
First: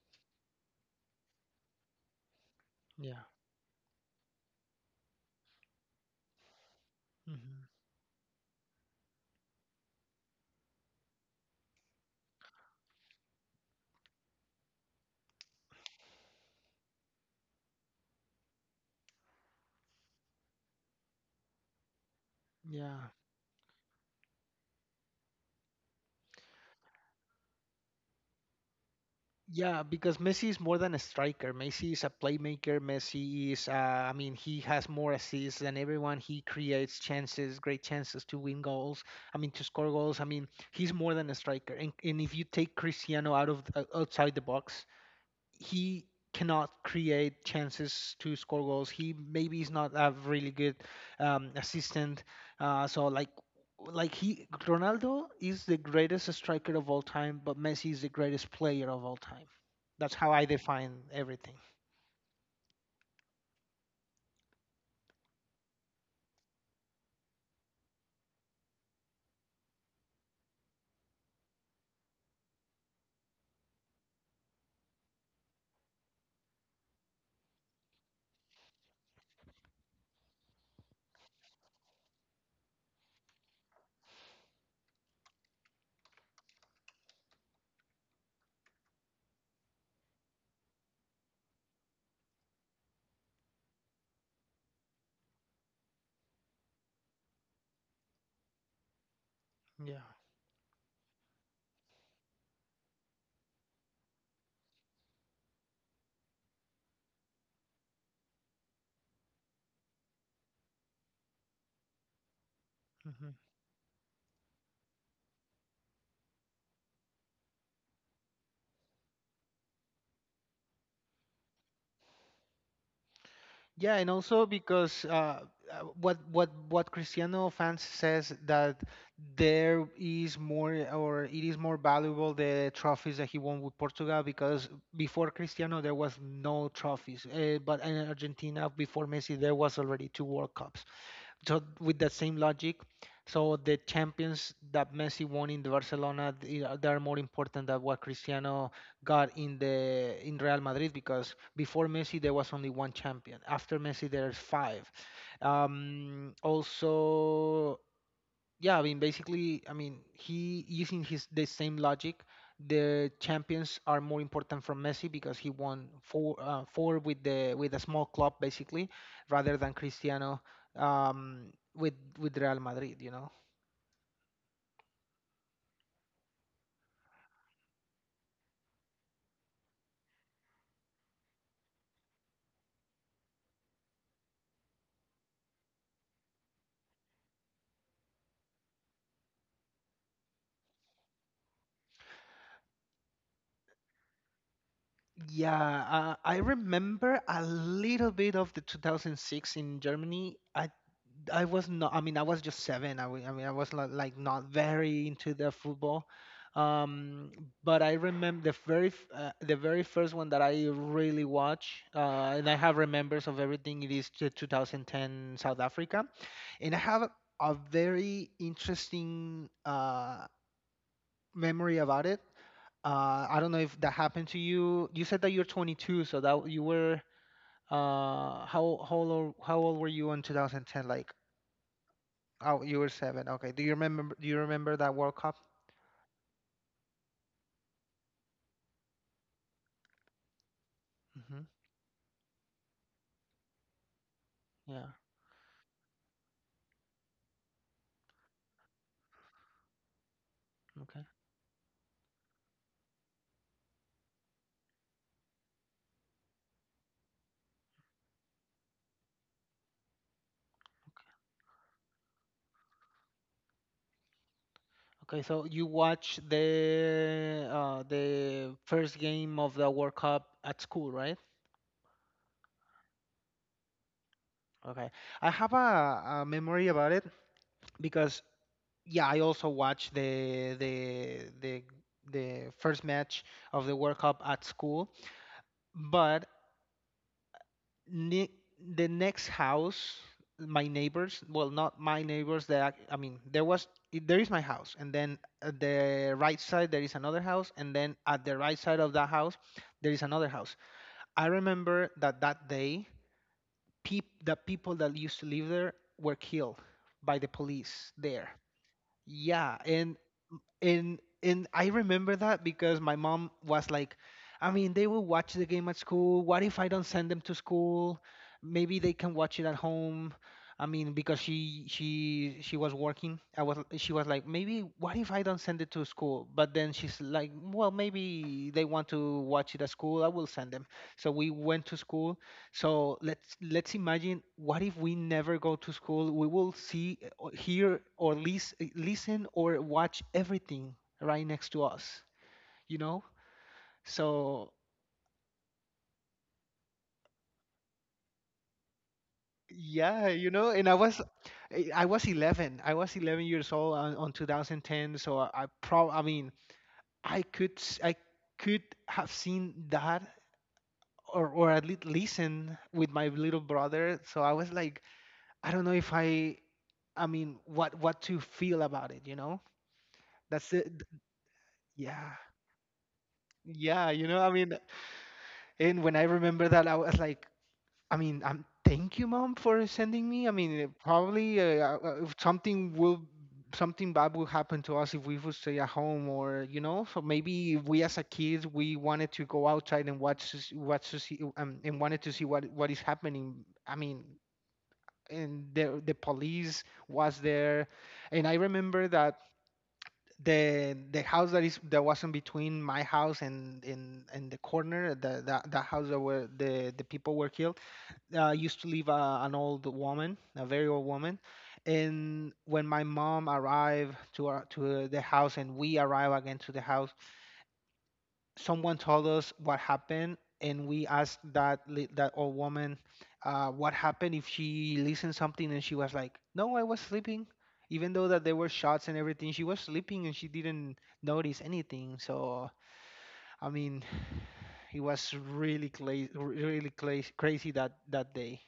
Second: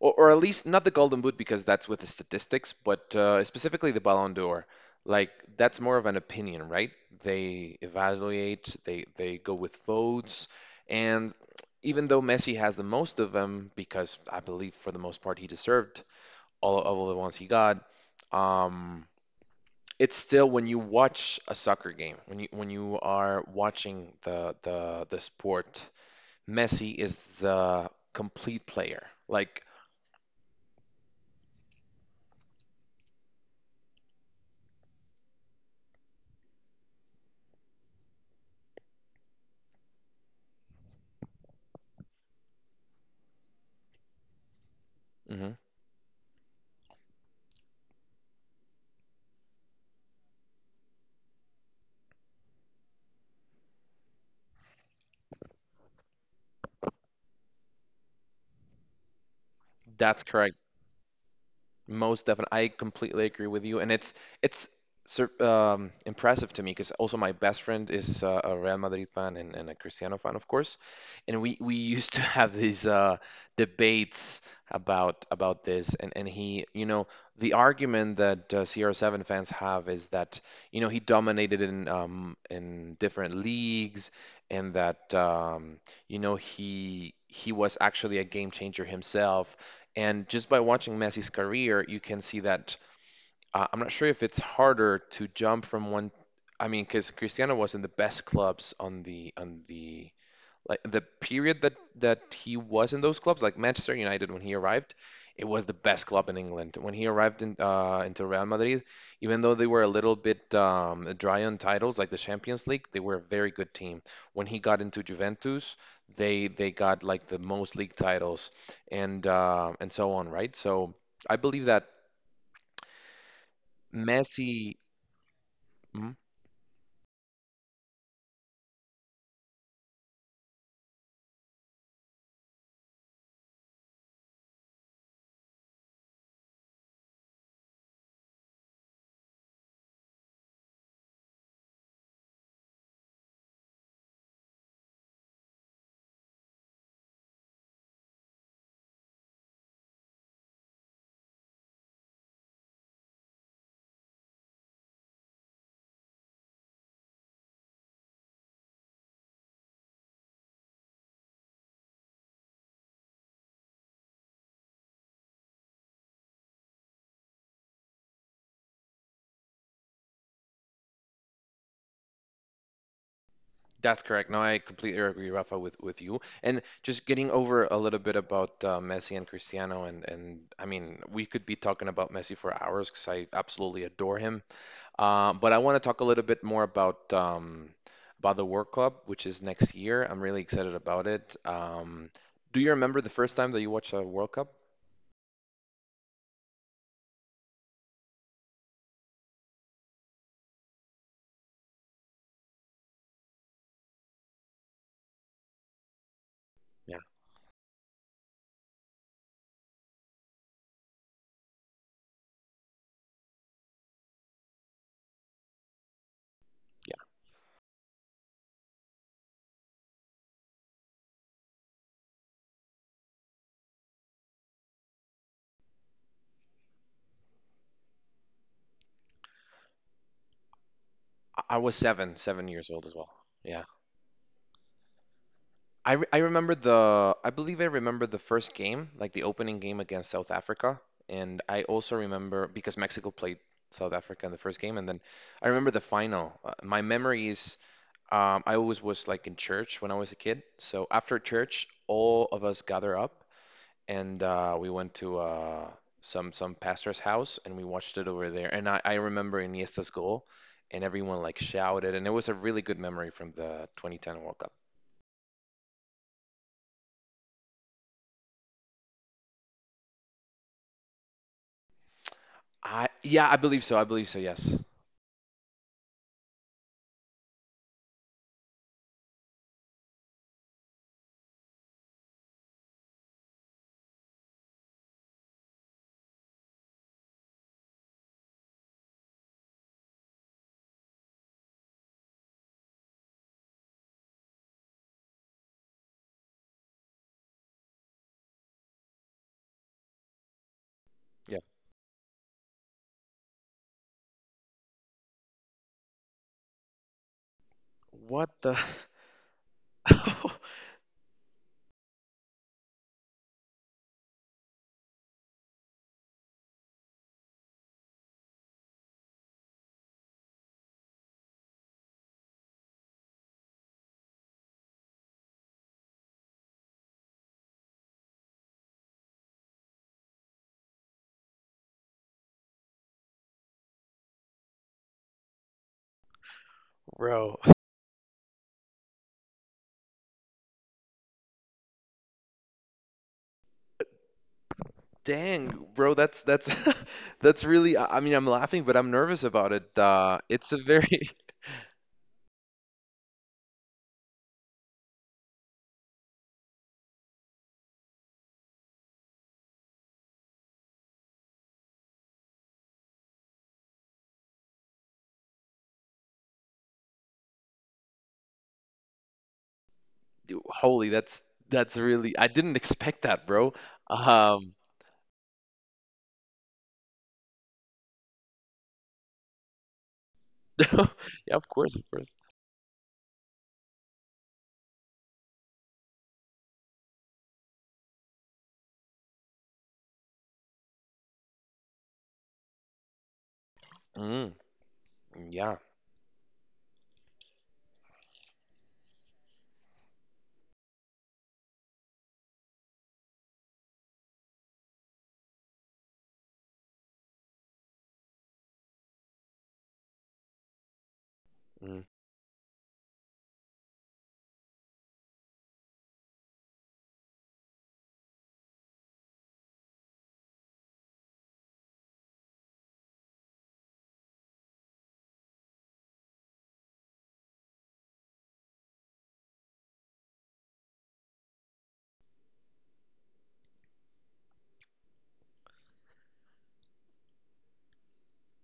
Speaker 1: or, or at least not the Golden Boot because that's with the statistics, but
Speaker 2: Yeah.
Speaker 1: uh, specifically the Ballon d'Or. Like, that's more of an opinion, right?
Speaker 2: Hmm.
Speaker 1: They evaluate, they they go with votes, and even though Messi has the most of them, because I believe for the most part he deserved all of all the ones he got, um, it's still when you watch a soccer game, when you when you
Speaker 2: Yeah.
Speaker 1: are watching the the the sport, Messi is the complete player. Like,
Speaker 2: Yeah, because Messi is more than a striker. Messi is a playmaker. Messi is, uh, I mean, he has more assists than everyone. He creates chances, great chances to win goals. I mean, to score goals. I mean, he's more than a striker. And, and if you take Cristiano out of uh, outside the box,
Speaker 1: mhm,
Speaker 2: he cannot create chances to score goals. He maybe is not a really good um, assistant. Uh, so like like he Ronaldo is the greatest striker of all time, but Messi is the greatest player of all time. That's
Speaker 1: that's
Speaker 2: how I
Speaker 1: correct.
Speaker 2: define everything.
Speaker 1: Most definitely, I completely agree with you, and it's it's sur um, impressive to me because also my best friend is uh, a Real Madrid fan and, and a Cristiano fan, of course, and we we used to have these uh, debates about about this, and and he, you know, the argument that uh, C R seven fans have is that, you know, he dominated in um, in different leagues, and that um, you know, he he was actually a game changer himself. And just by watching Messi's career, you can see that uh, I'm not sure if it's harder to jump from one. I mean, because Cristiano was in the best clubs on the on
Speaker 2: Yeah.
Speaker 1: the like the period that that he was in those clubs, like Manchester United when he arrived, it was the best club in England. When he arrived in uh, into Real Madrid, even though they were a little bit um, dry on titles, like the Champions League, they were a very good team. When he got into Juventus, they they got like the most league titles and uh, and so on, right? So I believe that
Speaker 2: Yeah, and also
Speaker 1: Messi.
Speaker 2: because uh, uh, what what what Cristiano fans says that there is more or it is more valuable the trophies that he won with Portugal, because before Cristiano there was no trophies, uh, but in Argentina before Messi there was already two World Cups. So with that same logic, so the champions that Messi won in the Barcelona, they are they are more important than what Cristiano got in the in Real Madrid, because before Messi there was only one champion. After Messi there's five. Um, also, yeah, I mean, basically, I mean, he using his the same logic. The champions are more important from Messi because he won four uh, four with the with a small club basically, rather than Cristiano um, with with Real Madrid. You know.
Speaker 1: That's correct. No, I completely agree, Rafa, with, with you. And just getting over a little bit about uh, Messi and Cristiano, and, and I mean, we could be talking about Messi for hours because I absolutely adore him. Uh, but I want to talk a little bit more about um, about the World Cup, which is next year. I'm really excited about it. Um, do you remember the first time that you watched a World Cup?
Speaker 2: Yeah, uh, I remember a little bit of the two thousand six in Germany. I I was not. I mean, I was just seven. I, wa- I mean, I was not, like not very into the football.
Speaker 1: Yeah,
Speaker 2: Um, but I remember the very f- uh, the very first one that I really watch, uh, and I have remembers of everything. It is the two thousand ten South Africa, and I
Speaker 1: yeah.
Speaker 2: have a a very interesting uh, memory about it. Uh, I don't know if that happened to you. You said that you're twenty-two, so that you were uh, how how old how old were you in twenty ten? Like
Speaker 1: I I was seven, seven
Speaker 2: Oh,
Speaker 1: years
Speaker 2: you
Speaker 1: old
Speaker 2: were
Speaker 1: as well.
Speaker 2: seven. Okay. Do
Speaker 1: Yeah.
Speaker 2: you remember? Do you remember that World Cup?
Speaker 1: I, re- I remember the, I believe I remember the first game, like the opening game against South Africa,
Speaker 2: Hmm.
Speaker 1: and I also remember because Mexico played South Africa in the first game, and
Speaker 2: Yeah.
Speaker 1: then I remember the final. Uh, my memories, um, I always was like in church when I was a kid, so
Speaker 2: Okay.
Speaker 1: after church, all of us gather up and uh, we went to uh, some some pastor's house and we watched it over there, and I, I remember Iniesta's goal, and everyone like shouted, and it was a really good memory from the twenty ten World Cup.
Speaker 2: Okay, so you watched the uh, the first game of the World Cup at school, right?
Speaker 1: I yeah, I believe so. I believe so. Yes.
Speaker 2: Okay. I have a, a memory about it because yeah, I also watched the the the the first match of the World Cup at school, but ne- the next house, my neighbors, well, not my neighbors, that I mean there was i- there is my house and then at the right side there is another house, and then at the right side of that house there is another house. I
Speaker 1: Yeah.
Speaker 2: remember that that day peop- the people that used to live there were killed by the police
Speaker 1: What
Speaker 2: there.
Speaker 1: the
Speaker 2: Yeah. And
Speaker 1: oh,
Speaker 2: and and I remember that because my mom was like, I mean, they will watch the game at school. What if I don't send them to school? Maybe they can watch it at home. I mean, because she she she was working. I was she was like, maybe what if I don't send it to school? But then she's like, well, maybe they want to watch it at school. I will send them. So we went to school, so let's let's imagine what if we never go to school? We will see, uh, or
Speaker 1: Bro.
Speaker 2: hear, or lis- uh, listen, or watch everything right next to us. You know. So
Speaker 1: Dang, bro, that's that's that's really, I I mean, I'm laughing, but I'm nervous about it.
Speaker 2: yeah,
Speaker 1: Uh
Speaker 2: you know.
Speaker 1: it's a
Speaker 2: And I
Speaker 1: very
Speaker 2: was, I I was eleven. I was eleven years old on, on two thousand ten. So I, I prob I mean, I could s- I could have seen that. Or, or at least listen with my little brother. So I was like, I don't know if I, I mean, what what to feel about it, you know? That's it.
Speaker 1: holy, that's that's
Speaker 2: Yeah.
Speaker 1: really, I didn't expect that, bro.
Speaker 2: Yeah. You know, I
Speaker 1: Um
Speaker 2: mean, and when I remember that, I was like, I mean, I'm thank you, mom, for sending me. I mean, it
Speaker 1: Yeah,
Speaker 2: probably uh,
Speaker 1: of course,
Speaker 2: uh,
Speaker 1: of
Speaker 2: uh,
Speaker 1: course.
Speaker 2: if something will, something bad will happen to us if we would stay at home, or you know. So maybe we as a kid we wanted to go outside and watch, to s- watch, to see, um, and wanted to see what what is happening. I mean,
Speaker 1: Mm,
Speaker 2: and
Speaker 1: yeah.
Speaker 2: the the police was there, and I remember that the the house that is that was in between my house and in and the corner the that, that house that where the the people were killed uh, used to live uh, an old woman, a very old woman.
Speaker 1: Mm.
Speaker 2: And when my mom arrived to our, to the house, and we arrived again to the house, someone told us what happened, and we asked that li- that old woman uh, what happened, if she listened something, and she was like, no, I was sleeping. Even though that there were shots and everything, she was sleeping and she didn't notice anything. So I mean, it was really cla- really cla- crazy that that day.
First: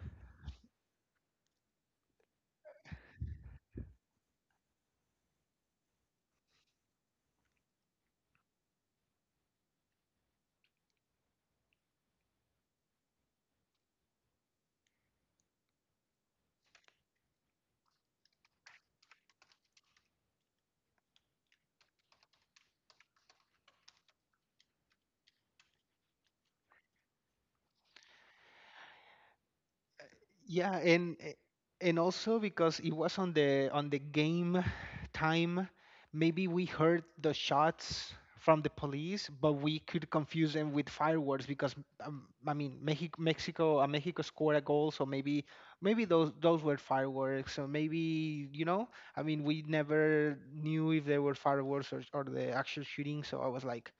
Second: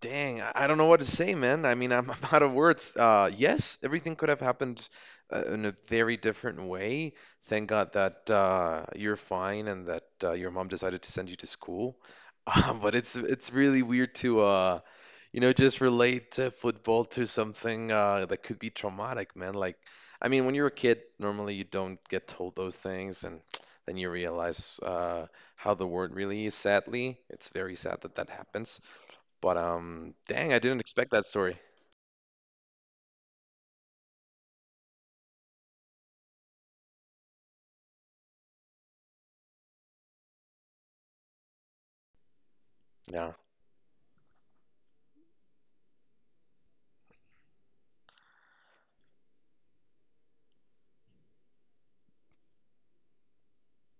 Speaker 1: Dang, I I don't know what to say, man. I mean, I'm, I'm out of words. Uh, yes, everything could have happened uh, in a very different way. Thank God that uh, you're fine and that uh, your mom decided to send you to school. Um, but it's it's really weird to uh, you know, just relate to football to something uh, that could be traumatic, man. Like, I mean, when you're a kid, normally you don't get told those things, and then you realize uh, how the world really is. Sadly, it's very sad that that happens. But um, dang, I
Speaker 2: Yeah,
Speaker 1: didn't expect
Speaker 2: and
Speaker 1: that
Speaker 2: a-
Speaker 1: story.
Speaker 2: and also because it was on the on the game time, maybe we heard the shots from the police, but we could confuse them with fireworks because um, I mean Mexico
Speaker 1: Yeah,
Speaker 2: Mexico uh, Mexico scored a goal, so maybe maybe those those were fireworks, or maybe you know, I mean we never knew if they were fireworks or or the actual shooting. So I was like,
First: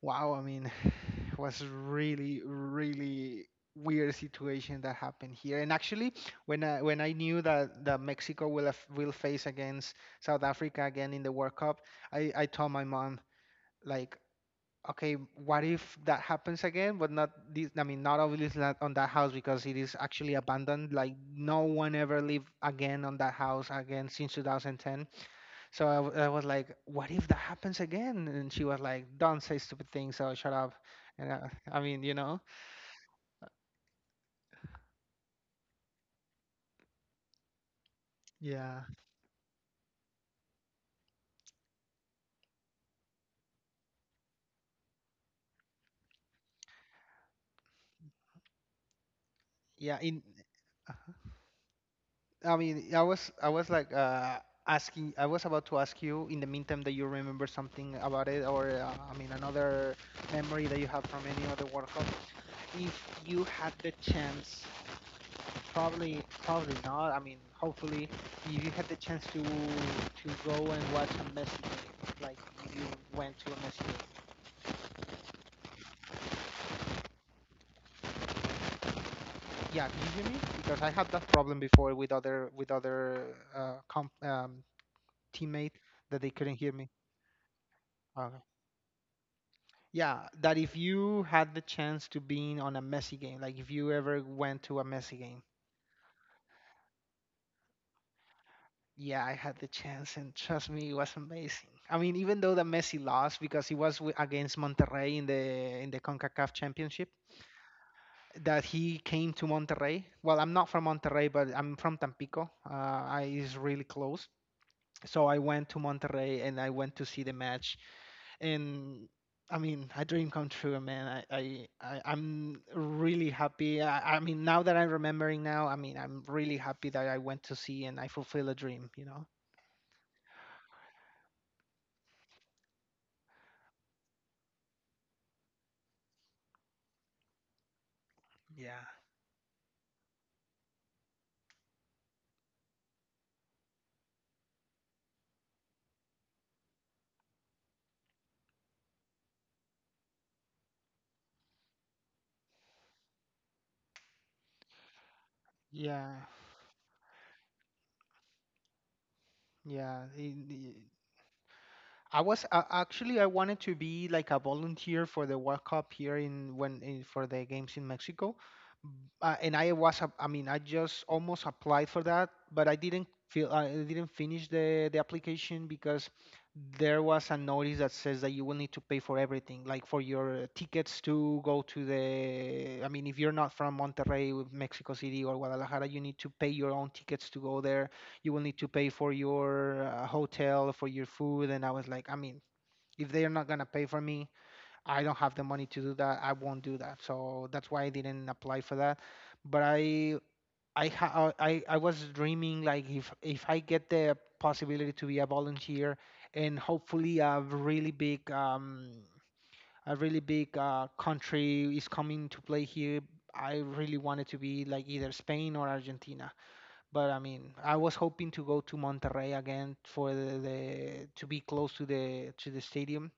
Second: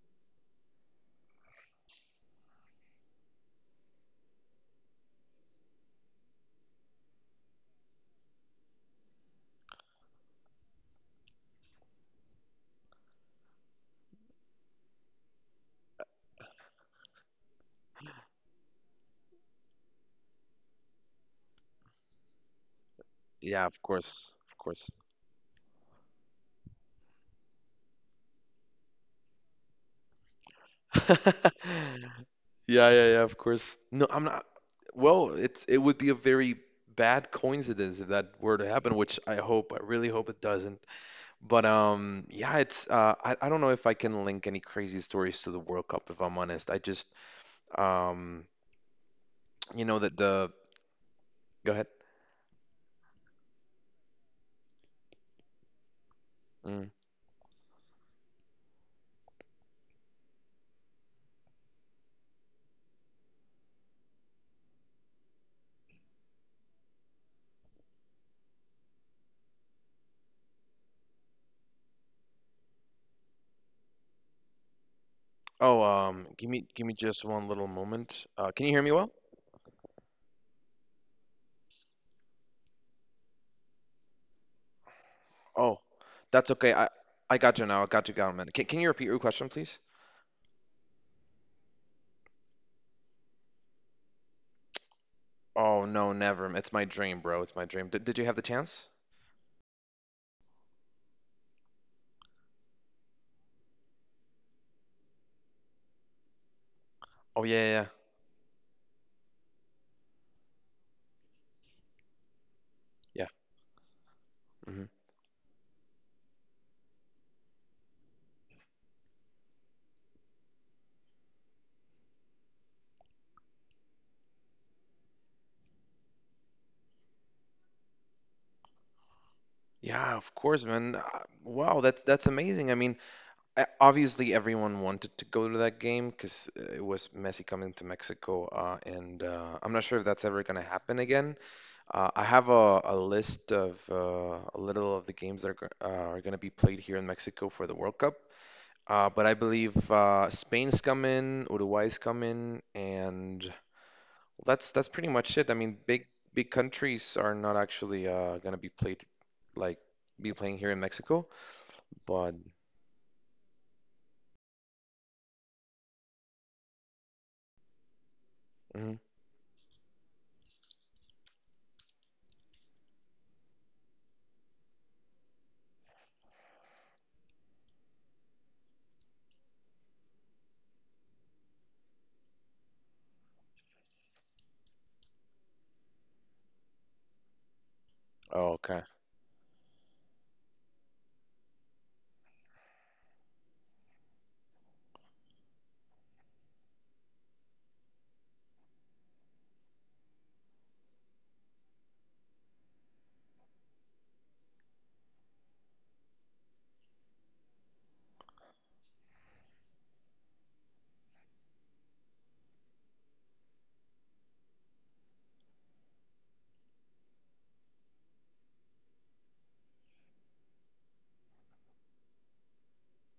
Speaker 2: wow, I mean, it was really, really weird situation that happened here. And actually, when I when I knew that, that Mexico will af- will face against South Africa again in the World Cup, I, I told my mom like, okay, what if that happens again? But not this. I mean, not obviously not on that house, because it is actually abandoned. Like no one ever lived again on that
Speaker 1: yeah,
Speaker 2: house
Speaker 1: of
Speaker 2: again
Speaker 1: course,
Speaker 2: since
Speaker 1: of course.
Speaker 2: two thousand ten. So I, w- I was like, what if that happens again? And she was like, don't say stupid things, so shut up. And uh, I mean, you know,
Speaker 1: Yeah, yeah, yeah, of course. No, I'm not. Well, it's it would be a very bad coincidence if that were to
Speaker 2: Yeah.
Speaker 1: happen, which I hope, I really hope it doesn't. But um, yeah, it's uh, I I don't know if I can link any crazy stories to the World Cup if I'm honest. I just um, you
Speaker 2: yeah,
Speaker 1: know that
Speaker 2: in
Speaker 1: the,
Speaker 2: uh,
Speaker 1: go ahead.
Speaker 2: I mean, I was I was like uh asking, I was about to ask you in the meantime
Speaker 1: Mm.
Speaker 2: that you remember something about it, or uh, I mean another memory that you have from any other World Cup. If you had the chance Probably, probably not. I mean, hopefully, if you had the chance to to go and watch a Messi game, like if you went to a Messi game.
Speaker 1: Oh, um, give me give me just one little moment. Uh, can you hear me well?
Speaker 2: Yeah, do you hear me? Because I had that problem before with other with other uh, comp, um, teammate
Speaker 1: Oh,
Speaker 2: that they
Speaker 1: that's
Speaker 2: couldn't
Speaker 1: okay.
Speaker 2: hear
Speaker 1: I
Speaker 2: me.
Speaker 1: I got you now. I got you,
Speaker 2: Okay.
Speaker 1: Galman. Can can you repeat your question, please?
Speaker 2: Yeah, that if you had the chance to being on a Messi game, like if you ever went to a Messi game.
Speaker 1: Oh no, never. It's my dream, bro. It's my dream. Did did you have the chance?
Speaker 2: Yeah, I had the chance, and trust me, it was amazing. I mean, even though the Messi lost because he was wi- against Monterrey in the in the Concacaf Championship,
Speaker 1: Oh yeah, yeah,
Speaker 2: that he came to Monterrey. Well, I'm not from Monterrey, but I'm from Tampico. Uh,
Speaker 1: yeah.
Speaker 2: I
Speaker 1: Yeah,
Speaker 2: is really close,
Speaker 1: hmm
Speaker 2: so I went to Monterrey and I went to see the match. And I mean, a dream come true, man. I I, I I'm really happy. I, I mean, now that I'm remembering now, I mean, I'm really happy that I went to see and I fulfill a dream. You know?
Speaker 1: Yeah, of course, man. Uh, Wow, that's that's amazing. I mean, uh, obviously everyone wanted to go to that game because it was Messi coming to Mexico, uh,
Speaker 2: Yeah.
Speaker 1: and uh, I'm not sure if that's ever gonna happen again. Uh, I have a, a list of uh, a little of the games that are, go- uh, are going to be played here in Mexico for the World Cup. Uh, but I believe uh, Spain's come in, Uruguay's come in, and well, that's that's pretty much it. I mean, big
Speaker 2: Yeah,
Speaker 1: big countries are not actually uh, gonna be played like
Speaker 2: yeah.
Speaker 1: be
Speaker 2: in
Speaker 1: playing here
Speaker 2: the-
Speaker 1: in Mexico,
Speaker 2: I
Speaker 1: but
Speaker 2: was uh, actually I wanted to be like a volunteer for the World Cup here in when in, for the games in Mexico.
Speaker 1: mhm.
Speaker 2: Uh, and I was ap- I mean I just almost applied for that, but I didn't feel uh, I didn't finish the the application because there was a notice that says that you will need to pay for everything, like for your tickets to go to the. I mean, if you're not from Monterrey, with Mexico City, or Guadalajara, you need to pay your own tickets to go there. You will
Speaker 1: Oh,
Speaker 2: need to
Speaker 1: okay.
Speaker 2: pay for your uh, hotel, for your food, and I was like, I mean, if they're not gonna pay for me, I don't have the money to do that. I won't do that. So that's why I didn't apply for that. But I I ha- uh, I I was dreaming like if if I get the possibility to be a volunteer and hopefully a really big um a really big uh, country is coming to play here. I really wanted to be like either Spain or Argentina, but I mean, I was hoping to go to Monterrey again for the, the to be close to the to the stadium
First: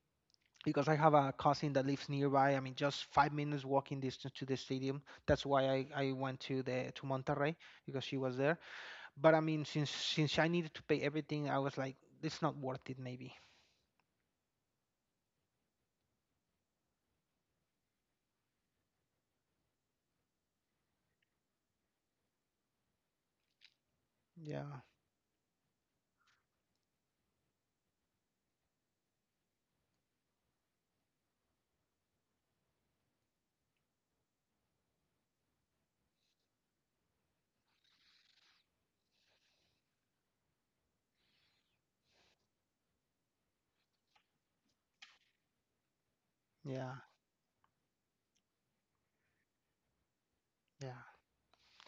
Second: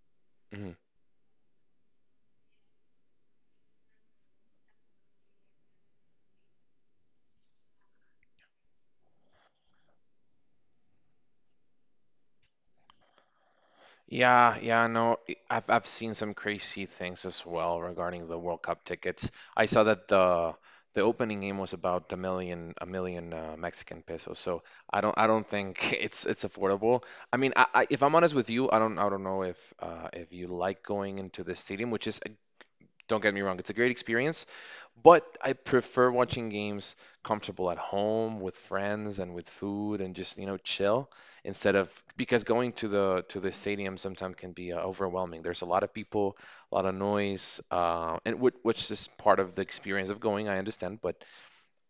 Speaker 1: Mhm.
Speaker 2: because I have a cousin that lives nearby. I mean, just five minutes walking distance to the stadium. That's why I, I went to the to Monterrey because she was there. But I mean, since since I needed to pay everything, I was like, it's not worth it. Maybe.
Speaker 1: Yeah, yeah, no, i- I've I've seen some crazy things as well regarding the World Cup tickets. I saw that the the opening game was about a million a million uh, Mexican pesos. So
Speaker 2: Yeah,
Speaker 1: I don't, I don't think it's it's affordable. I mean, I, I if I'm honest with you, I don't, I don't know if uh, if you like going into the stadium, which is, don't get me wrong, it's a great experience, but I prefer watching games comfortable at home with friends and with food and just, you know, chill instead of, because going to the to the stadium sometimes can be uh, overwhelming. There's a lot of people, a lot
Speaker 2: yeah,
Speaker 1: of noise, uh, and which, which is part of the experience of going, I understand,
Speaker 2: yeah.
Speaker 1: but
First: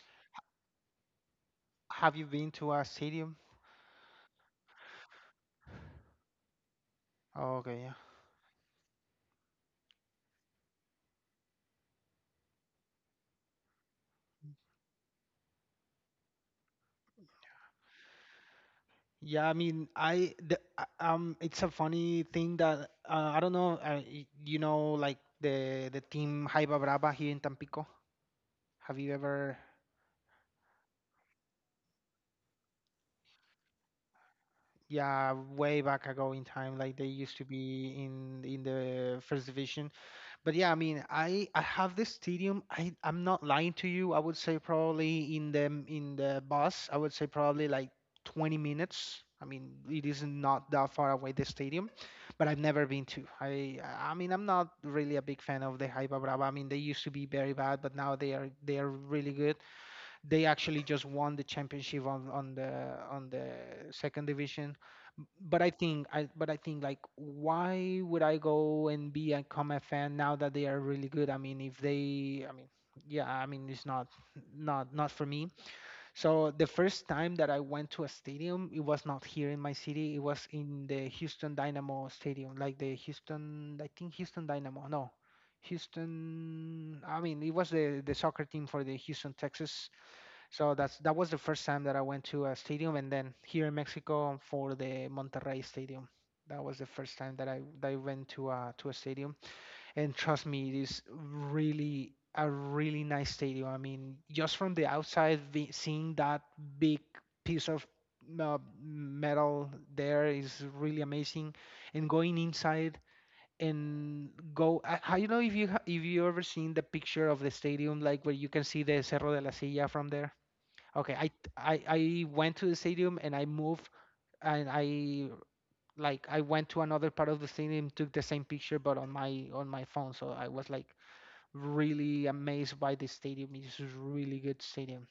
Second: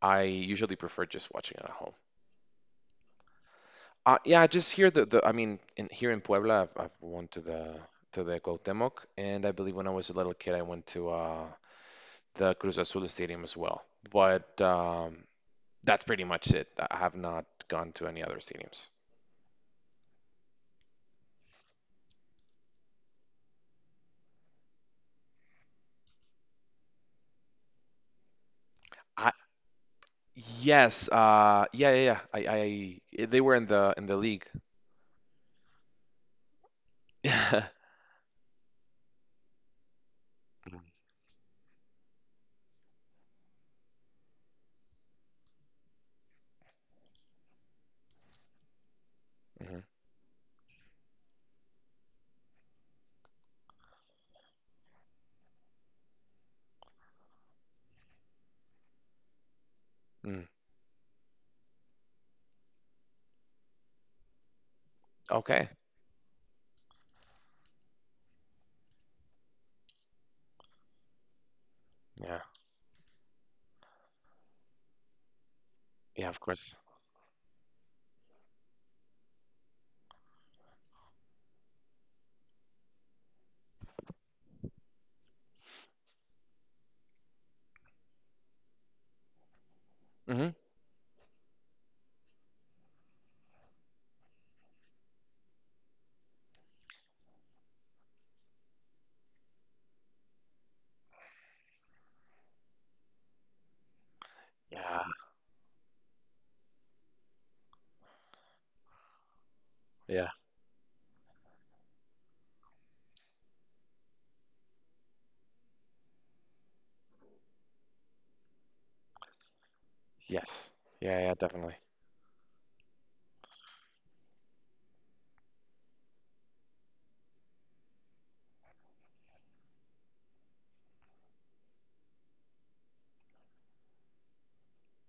Speaker 1: I usually prefer just watching it at home.
Speaker 2: Have you been to a stadium?
Speaker 1: Uh, yeah, just here the, the I mean in, here in Puebla I've, I've went to
Speaker 2: Oh,
Speaker 1: the
Speaker 2: okay, yeah.
Speaker 1: to the Cuauhtémoc, and I believe when I was a little kid I went to uh the Cruz Azul Stadium as well. But um, that's pretty much it. I have not gone to any other stadiums.
Speaker 2: Yeah, I mean, I the, uh, um, it's a funny thing that uh, I don't know. Uh, y- you know, like the the team Jaiba Brava here in Tampico. Have you
Speaker 1: I,
Speaker 2: ever?
Speaker 1: yes, uh, yeah, yeah, yeah. I, I, they were in the in the league.
Speaker 2: Yeah, way back ago in time, like they used to
Speaker 1: Yeah.
Speaker 2: be in in the first division. But yeah, I mean, I I have this stadium. I I'm not lying to you. I would say probably in the in the bus, I would say probably like twenty minutes. I mean,
Speaker 1: hmm
Speaker 2: it is not that far away the stadium, but I've never been to. I I mean, I'm not really a big fan of the Hypa Brava. I mean, they used to be very bad, but now they are they are really good.
Speaker 1: Mm.
Speaker 2: They actually just won the championship on on the on the second division. But i
Speaker 1: Okay.
Speaker 2: think i but i think like why would I go and be and become a fan now that they are really good. I mean, if
Speaker 1: Yeah.
Speaker 2: they, I mean, yeah, I mean, it's not not not for me.
Speaker 1: Yeah, of
Speaker 2: So the
Speaker 1: course.
Speaker 2: first time that I went to a stadium, it was not here in my city. It was in the Houston Dynamo Stadium, like the Houston. I think Houston Dynamo. No, Houston. I mean, it was the the soccer team for the Houston, Texas.
Speaker 1: Hmm
Speaker 2: So that's that was the first time that I went to a stadium, and then here in Mexico for the Monterrey Stadium. That was the first time that I that I went to a to a stadium, and trust me, it is really a really nice stadium. I mean, just from the
Speaker 1: Yeah.
Speaker 2: outside, ve- seeing that big piece of uh, metal there
Speaker 1: Yeah.
Speaker 2: is really amazing, and going inside and go. I, I don't know if you ha- if you ever seen the picture of the stadium, like where you can see the Cerro de la Silla from there.
Speaker 1: Yes.
Speaker 2: Okay,
Speaker 1: Yeah,
Speaker 2: I
Speaker 1: yeah,
Speaker 2: I
Speaker 1: definitely.
Speaker 2: I went to the stadium and I moved and I, like, I went to another part of the stadium, took the same picture but on my on my phone. So I was like really amazed by the stadium. It's a really good stadium.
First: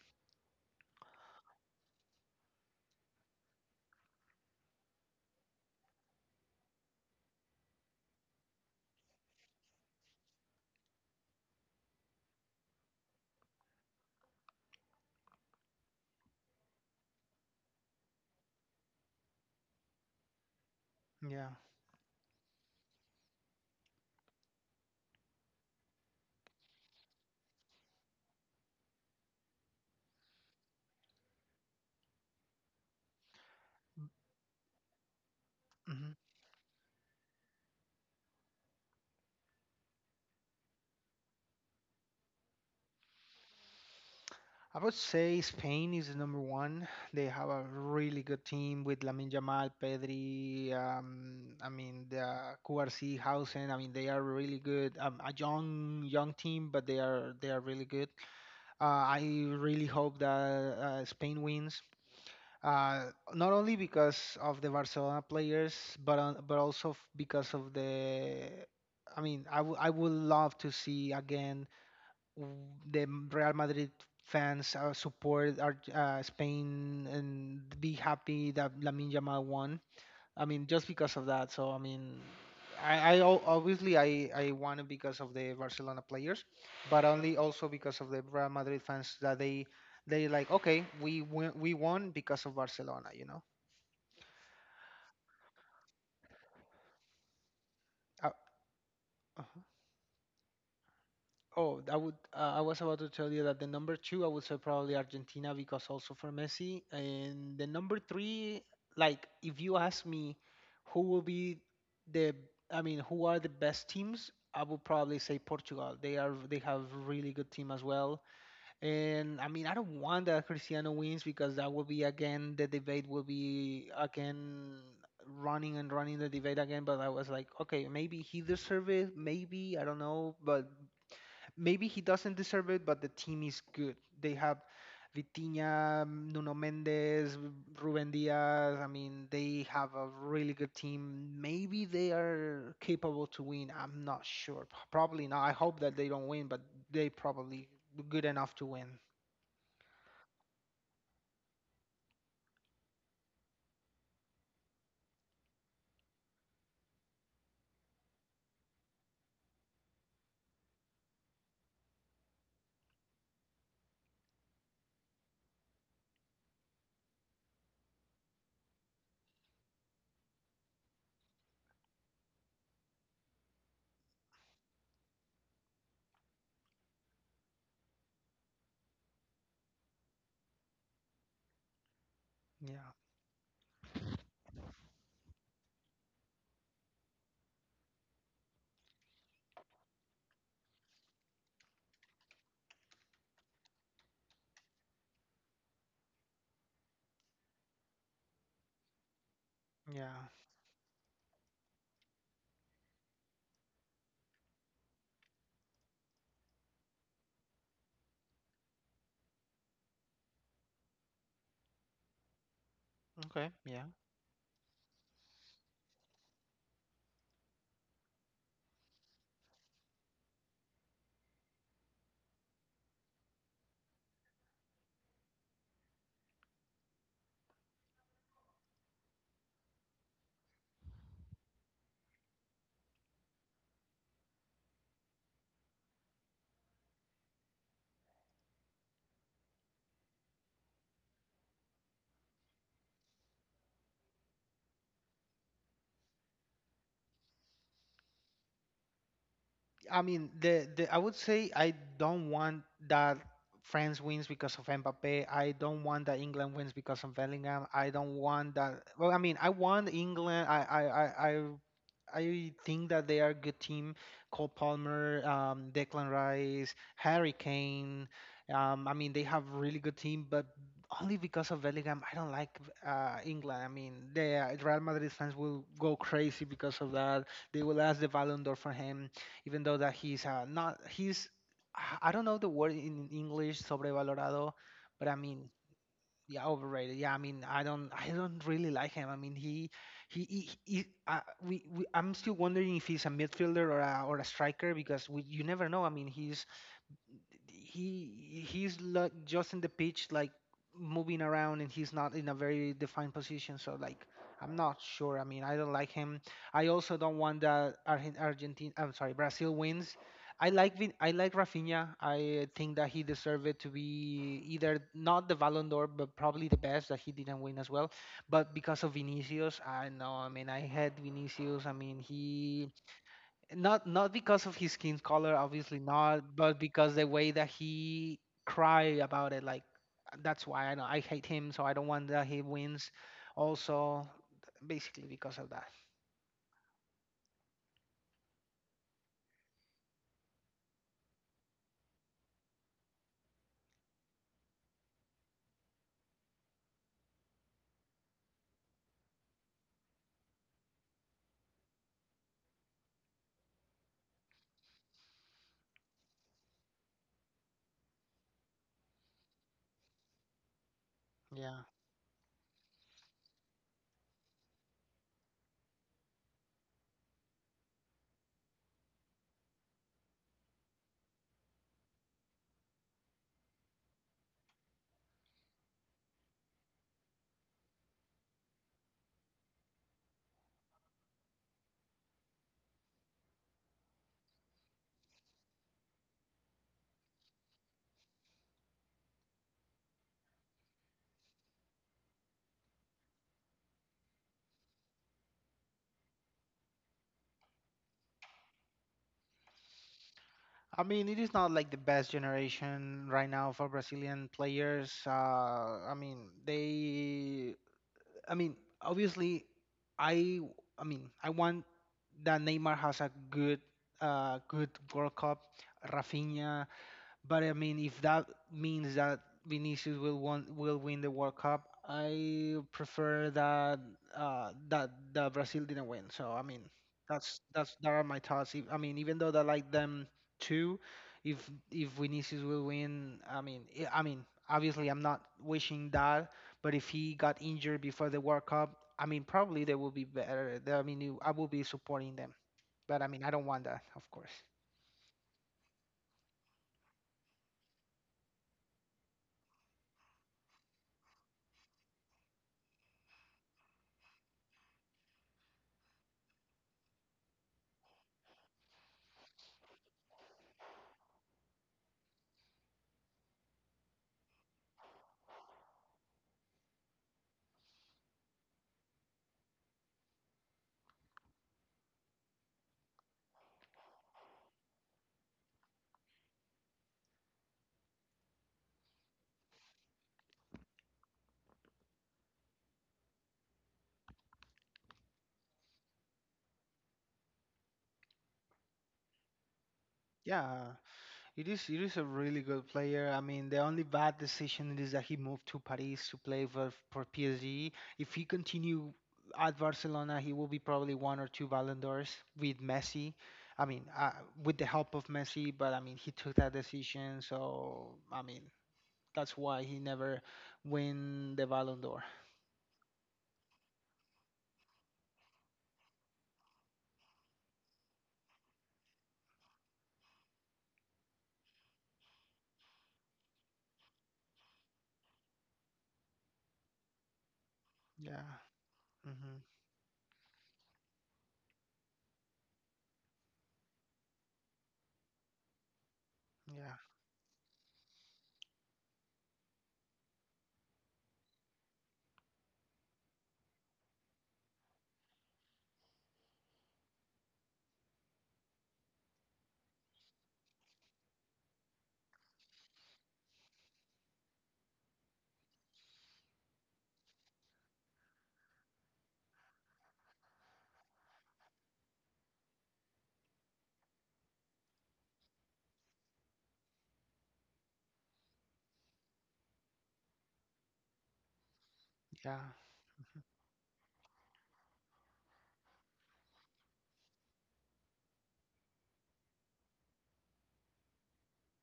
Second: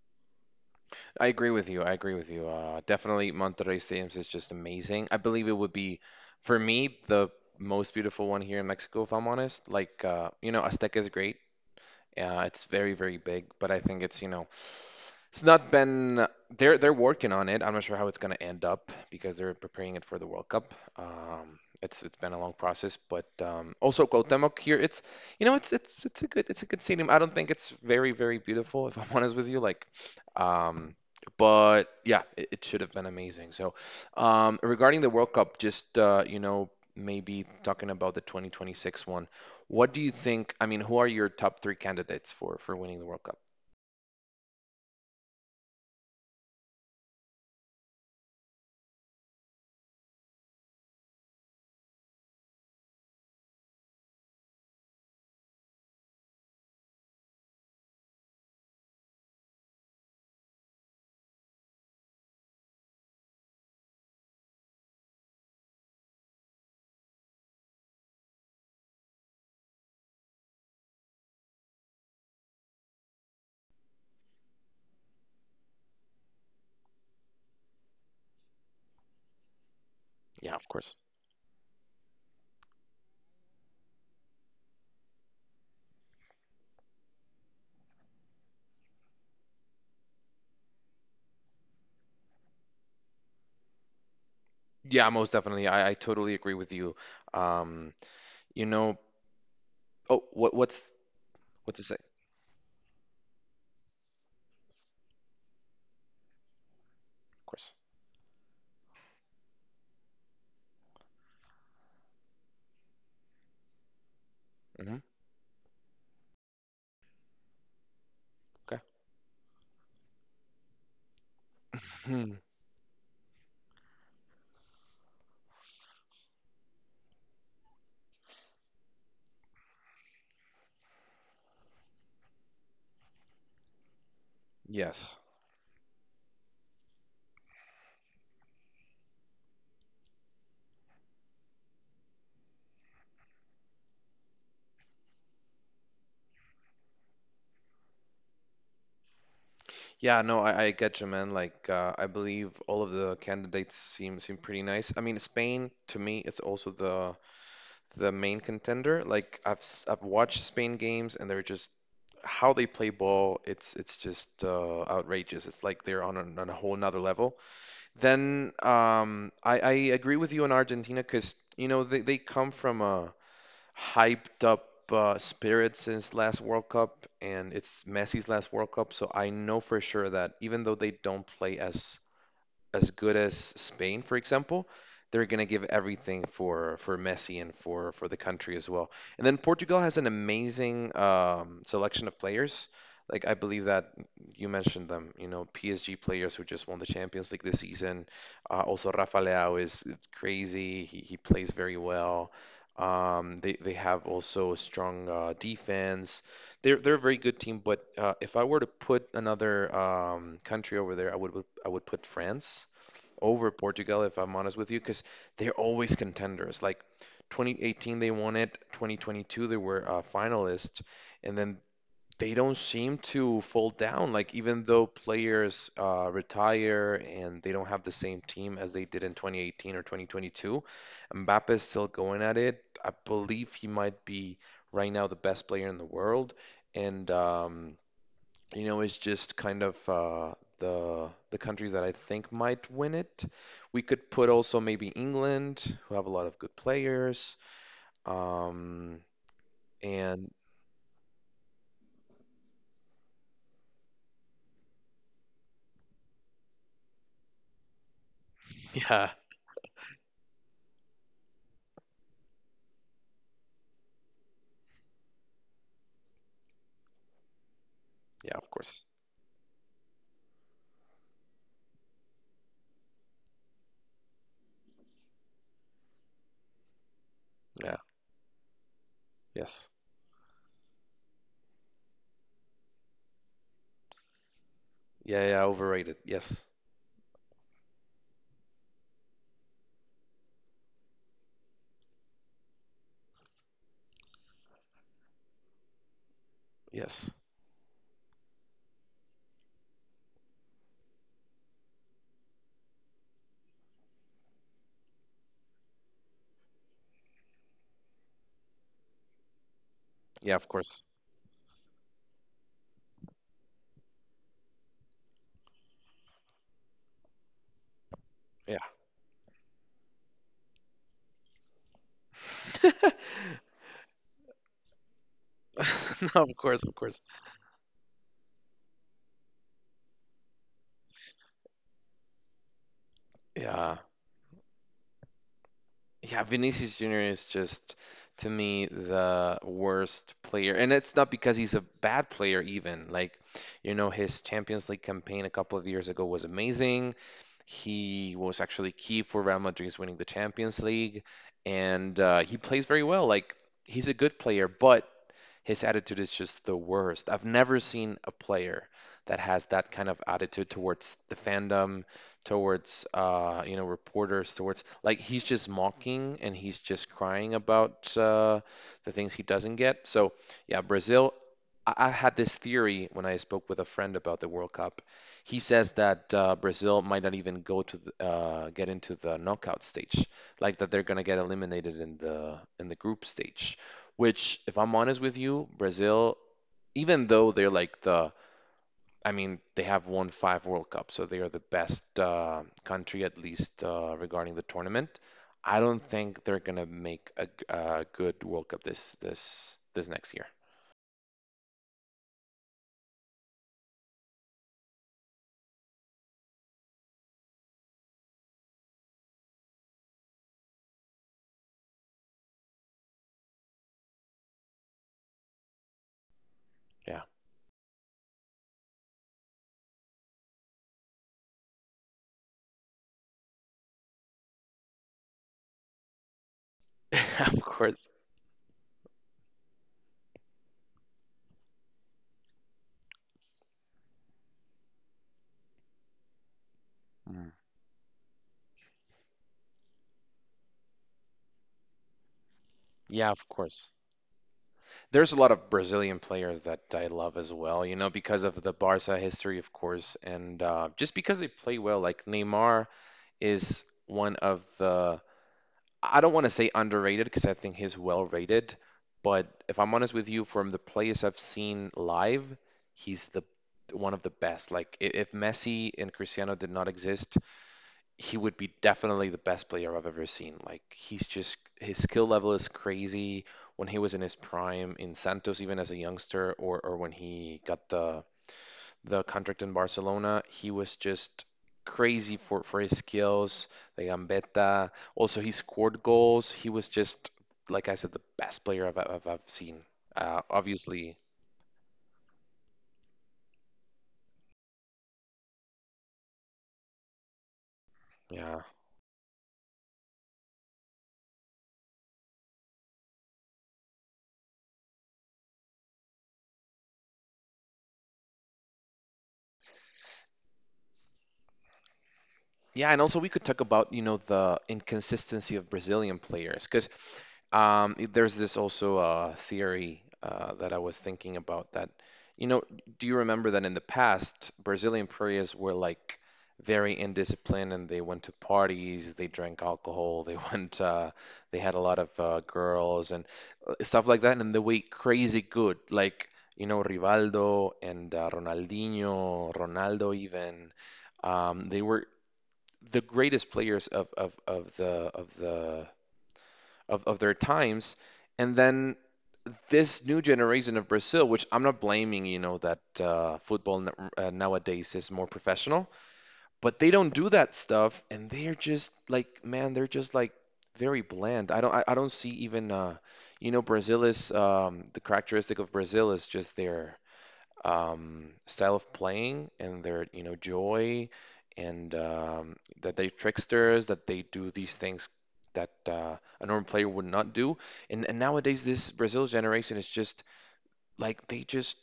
Speaker 1: I agree with you. I agree with you. Uh, definitely Monterrey Stadiums is just amazing. I believe it would be, for me, the most beautiful one here in Mexico, if I'm honest. Like, uh, you know, Azteca is great. Yeah, it's very, very big, but I think it's, you know, it's not been, they're they're working on it. I'm not sure how it's going to end up because they're preparing it for the World Cup.
Speaker 2: Yeah.
Speaker 1: Um, it's it's been a long process, but um, also Cuauhtémoc here, it's, you know it's it's it's a good, it's a good stadium. I don't think it's very very beautiful if I'm honest with you. Like, um, but yeah, it, it should have been amazing. So, um, regarding the World Cup, just
Speaker 2: Hmm.
Speaker 1: uh, you know, maybe talking about the twenty twenty-six one, what do you think? I mean, who are your top three candidates for for winning the World Cup?
Speaker 2: I would say Spain is the number one. They have a really good team with Lamine Yamal, Pedri. Um, I mean the Q R C Hausen. I mean they are really good. Um, a young young team, but they are they are really good. Uh, I really hope that uh, Spain wins, uh, not only because of the Barcelona players, but on, but also f- because of the. I mean, I wou- I would love to see again w- the M- Real Madrid fans uh, support our, uh, Spain and be happy that Lamine Yamal won. I
Speaker 1: Yeah,
Speaker 2: mean,
Speaker 1: of
Speaker 2: just
Speaker 1: course.
Speaker 2: because of that. So I mean, I, I al- obviously I I won it because of the Barcelona players, but only also because of the Real Madrid fans that they they like, okay, we win, we won because of Barcelona. You know.
Speaker 1: Yeah, most definitely. I, I totally agree with you. Um,
Speaker 2: Uh,
Speaker 1: you know, oh, what what's what
Speaker 2: Oh,
Speaker 1: to say?
Speaker 2: I
Speaker 1: Of
Speaker 2: would. Uh, I was about to tell you that the number two, I would say probably Argentina because also for Messi. And the
Speaker 1: course.
Speaker 2: number three, like if you ask me, who will be the? I mean, who are the best teams? I would
Speaker 1: Hmm
Speaker 2: probably say Portugal. They are. They have really good team as well.
Speaker 1: Okay.
Speaker 2: And I mean, I don't want that Cristiano wins because that will be
Speaker 1: Mhm.
Speaker 2: again the debate will be again running and running the debate again. But I was like, okay, maybe he deserves it. Maybe I don't know, but maybe he doesn't deserve it, but the team is good. They have
Speaker 1: Yes.
Speaker 2: Vitinha, Nuno Mendes, Ruben Diaz. I mean, they have a really good team. Maybe they are capable to win. I'm not sure. P- Probably not. I hope that they don't win, but they probably good enough to win.
Speaker 1: Yeah, no, I, I get you, man. Like, uh, I believe all of the candidates seem seem pretty nice. I mean, Spain to me is also the the main contender. Like, I've s- I've watched Spain games, and they're just how they play ball. It's it's just uh, outrageous. It's like they're on a, on a whole nother level. Then um, I, I agree with you on Argentina, because you know they, they come from a hyped up uh, spirit since last World Cup, and it's Messi's last World Cup, so I know for sure that, even though they don't play as as
Speaker 2: Yeah.
Speaker 1: good as Spain, for example, they're going to give everything for for Messi and for for the country as well. And then Portugal has an amazing um, selection of players. Like, I believe that, you mentioned them, you know, P S G players who just won the Champions League this season. Uh, also, Rafa Leao is
Speaker 2: Yeah.
Speaker 1: crazy. He he plays very well. Um, they they have also a strong uh, defense. They're they're a very good team, but uh, if I were to put another um, country over there, I would I would put France over
Speaker 2: Okay. Yeah.
Speaker 1: Portugal, if I'm honest with you, because they're always contenders. Like, twenty eighteen, they won it. twenty twenty-two, they were uh, finalists, and then they don't seem to fall down. Like, even though players uh, retire and they don't have the same team as they did in twenty eighteen or twenty twenty-two, Mbappe is still going at it. I believe he might be right now the best player in the world, and um, you know, is just kind of uh, the the countries that I think might win it. We could put also maybe England, who have a lot of good players. Um,
Speaker 2: I
Speaker 1: and
Speaker 2: mean, the, the I would say I don't want that France wins because of Mbappe. I don't want that England wins because of Bellingham. I don't want that.
Speaker 1: yeah,
Speaker 2: Well, I mean, I want England. I I I. I I think that they are a good team. Cole Palmer, um, Declan Rice, Harry Kane.
Speaker 1: yeah, of course.
Speaker 2: Um, I mean, they have really good team, but only because of Bellingham, I don't like uh, England. I mean, the Real Madrid fans will go crazy because of that. They
Speaker 1: Yeah,
Speaker 2: will ask the Ballon d'Or for him even
Speaker 1: yes.
Speaker 2: though that he's uh, not he's I I don't know the word in English sobrevalorado, but I
Speaker 1: Yeah, yeah,
Speaker 2: mean
Speaker 1: overrated. Yes,
Speaker 2: yeah overrated. Yeah, I mean I don't I don't really like him. I mean he he, he, he uh, we, we I'm still wondering if he's a midfielder or a, or a striker because we, you never know. I mean he's
Speaker 1: yes.
Speaker 2: he he's lo- just in the pitch like moving around and he's not in a very defined position, so like I'm not sure. I mean, I don't like him. I also don't want that Argentina, I'm sorry, Brazil wins.
Speaker 1: Yeah, of
Speaker 2: I like
Speaker 1: course.
Speaker 2: Vin- I like Rafinha. I think that he deserved it to be either not the Ballon d'Or but probably the best that he didn't win as well, but
Speaker 1: Yeah.
Speaker 2: because of Vinicius. I know, I mean, I had Vinicius, I mean he, not not because of his skin color, obviously
Speaker 1: No,
Speaker 2: not,
Speaker 1: of
Speaker 2: but
Speaker 1: course, of
Speaker 2: because
Speaker 1: course.
Speaker 2: the way that he cried about it, like that's why I know I hate him, so I don't want that he wins
Speaker 1: Yeah.
Speaker 2: also, basically because of that.
Speaker 1: Yeah, Vinicius Junior is just, to me, the worst player. And it's not because he's a bad player, even. Like, you know, his Champions League campaign a couple of years ago was amazing. He was actually key for Real Madrid's winning the Champions League. And uh, he plays very well. Like, he's a good player, but his attitude is just the worst. I've never seen a player that has that kind of attitude towards the
Speaker 2: Yeah,
Speaker 1: fandom, towards uh you know reporters, towards, like, he's just mocking and he's just crying about uh the things he doesn't get. So yeah, Brazil. I, I had this theory when I spoke with a friend about the World Cup. He says that uh, Brazil might not even go to the, uh get into the knockout stage, like that they're gonna get eliminated in the in the group stage, which, if I'm honest with you, Brazil, even though they're like the— I mean, they have won five World Cups, so they are the best uh, country, at least uh, regarding the tournament. I don't think they're gonna make a, g- a good World Cup this this this next year.
Speaker 2: I mean it is not like the best generation right now for Brazilian players. uh I mean they, I mean, obviously i i mean I want that Neymar has a good uh good World Cup, Rafinha.
Speaker 1: Yeah,
Speaker 2: But I mean, if that means that Vinicius will won will win the World Cup, I prefer that uh, that that Brazil didn't win. So I mean,
Speaker 1: of
Speaker 2: that's that's
Speaker 1: course.
Speaker 2: that are my thoughts. If- I mean, even though I like them too, if if Vinicius will win, I mean, I I mean, obviously I'm not wishing that. But if he
Speaker 1: Mm.
Speaker 2: got injured before the World Cup, I mean, probably they will be better. They- I mean, you- I will be supporting them. But I
Speaker 1: Yeah,
Speaker 2: mean,
Speaker 1: of
Speaker 2: I don't want
Speaker 1: course.
Speaker 2: that, of course.
Speaker 1: There's a lot of Brazilian players that I love as well, you know, because of the Barca history, of course, and uh, just because they play well. Like, Neymar is one of the— I don't want to say underrated, because I think he's well rated, but if I'm honest with you, from the players I've seen live, he's the one of the best. Like, i- if Messi and Cristiano did not exist, he would be definitely the best player I've ever seen. Like, he's just— his skill level is crazy. When he was in his prime in Santos, even as a youngster, or or when he got the the contract in Barcelona. He was just crazy for, for his skills, the gambeta. Also, he scored goals. He was just, like I said, the best player I've, I've, I've seen. Uh,
Speaker 2: Yeah.
Speaker 1: obviously,
Speaker 2: It is it is a really good player. I mean, the only bad decision is that he moved to Paris to play for for P S G. If he
Speaker 1: yeah.
Speaker 2: continue at Barcelona, he will be probably one or two Ballon d'Ors with Messi. I mean, uh, with the help of Messi, but I mean, he took that decision, so I mean, that's why he never win the Ballon d'Or.
Speaker 1: Yeah, and also we could talk about, you know, the inconsistency of Brazilian players. Because Um, i- there's this also uh, theory uh, that I was thinking about, that, you know, do you remember that in the past, Brazilian prairies were, like, very indisciplined, and they went to
Speaker 2: Yeah.
Speaker 1: parties, they
Speaker 2: Hmm.
Speaker 1: drank alcohol, they went, uh, they had a lot of uh, girls and uh, stuff like that, and they were crazy good, like, you know,
Speaker 2: Yeah.
Speaker 1: Rivaldo and uh, Ronaldinho, Ronaldo even, um, they were the greatest players of, of, of the of the of, of their times. And then this new generation of Brazil, which I'm not blaming, you know that uh, football n uh, nowadays is more professional, but they don't do that stuff, and they're just like, man, they're just like very bland. I don't, I, I don't see even, uh, you know, Brazil is um, the characteristic of Brazil is just their um, style of playing and their, you know, joy, and um,
Speaker 2: Yeah.
Speaker 1: that they tricksters, that they do these things that uh, a normal player would not do. And, and nowadays, this Brazil generation is just, like, they just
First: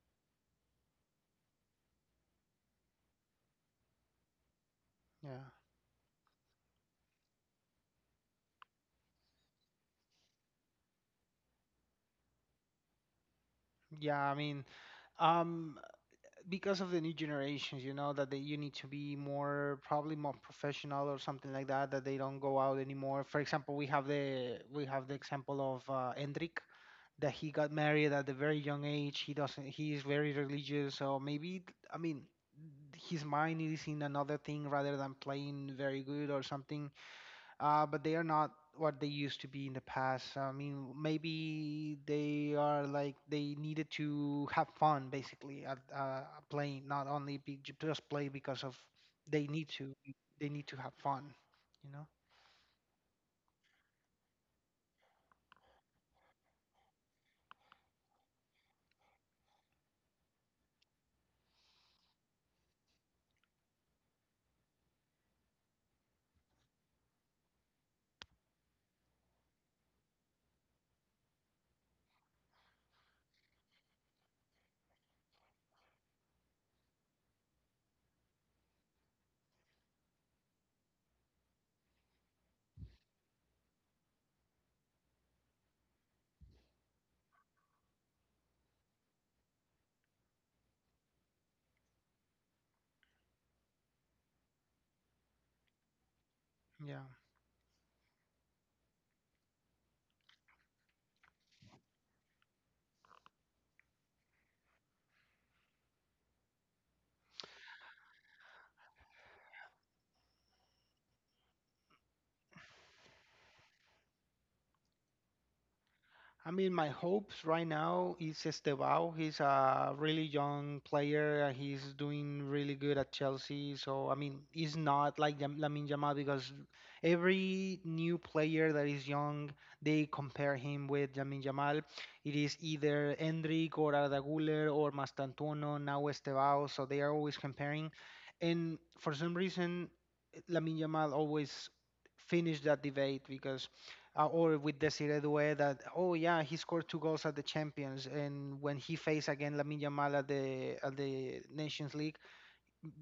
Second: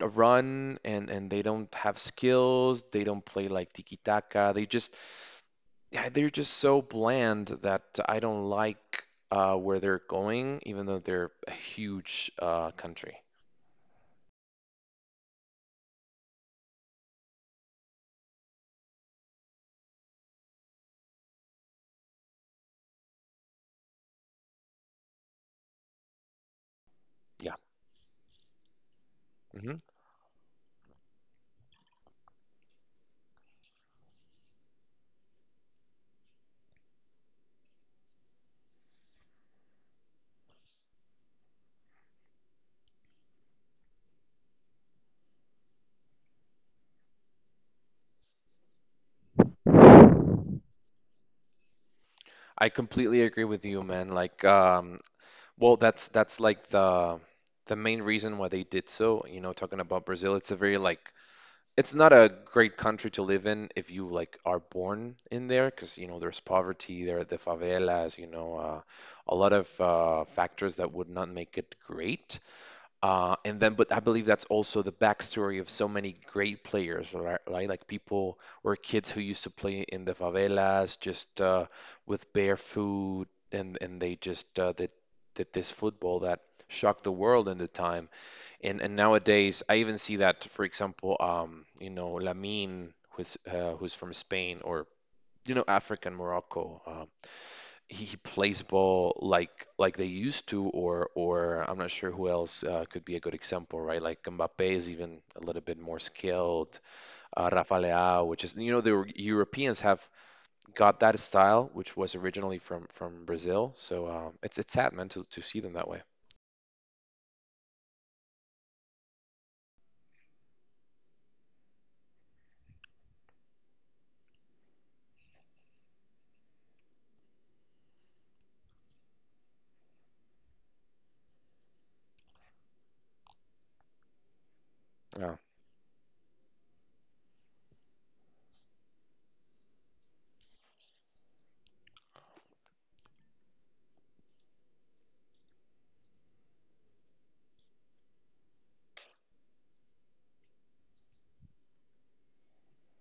Speaker 1: run, and, and they don't have skills. They don't play like tiki-taka. They just,
Speaker 2: Yeah.
Speaker 1: yeah, they're just so bland that I don't like uh, where they're going, even though they're a huge uh, country.
Speaker 2: Yeah. I mean, um, because of the new generations, you know, that they, you need to be more probably more professional or something like that. That they don't go out anymore. For example, we have the we have the example of uh, Endrick, that he
Speaker 1: Yeah.
Speaker 2: got married at a very young age. He doesn't.
Speaker 1: Mm-hmm.
Speaker 2: He is very religious. So maybe I mean his mind is in another thing rather than playing very good or something, uh, but they are not what they used to be in the past. I mean, maybe they are like they needed to have fun basically at uh, playing, not only be, ju- just play because of they need to. They need to have fun, you know?
Speaker 1: I completely agree with you, man. Like, um, well, that's— that's like the the main reason why they did so. You know, talking about Brazil, it's a very, like, it's not a great country to live in if you, like, are born in there, because you know there's poverty, there are the favelas, you know, uh, a lot of uh, factors that would not make it great. Uh, and then, but I believe that's also the backstory of so many great players, right? Right? Like, people or kids who used to play in the favelas, just uh, with bare food, and and they just uh, did did this football that shocked the world in the time. And and nowadays, I even see that, for example, um, you know, Lamine, who's uh, who's from Spain, or you know African Morocco,
Speaker 2: Yeah,
Speaker 1: uh, he, he plays ball like like they used to, or or I'm not sure who else uh, could be a good example, right? Like, Mbappe is even a little bit more skilled. Uh, Rafa Leao, which is, you know, the Europeans have got that style, which was originally from from Brazil. So um, it's it's sad, man, to to see them that way.
Speaker 2: I mean, my hopes right now is Estevao. He's a really young player. uh, He's doing really good at Chelsea. So, I mean, he's not like Lam- Lamine Yamal because every new player that is young, they compare him with Lamine Yamal. It is either Endrick or Arda Güler or
Speaker 1: Yeah,
Speaker 2: Mastantuono, now Estevao. So they are always comparing. And for some reason, Lamine Yamal always finished that debate because uh, or with Desiree Doué, that oh yeah, he scored two goals at the Champions, and when he faced again Lamine Yamal at the at the Nations League,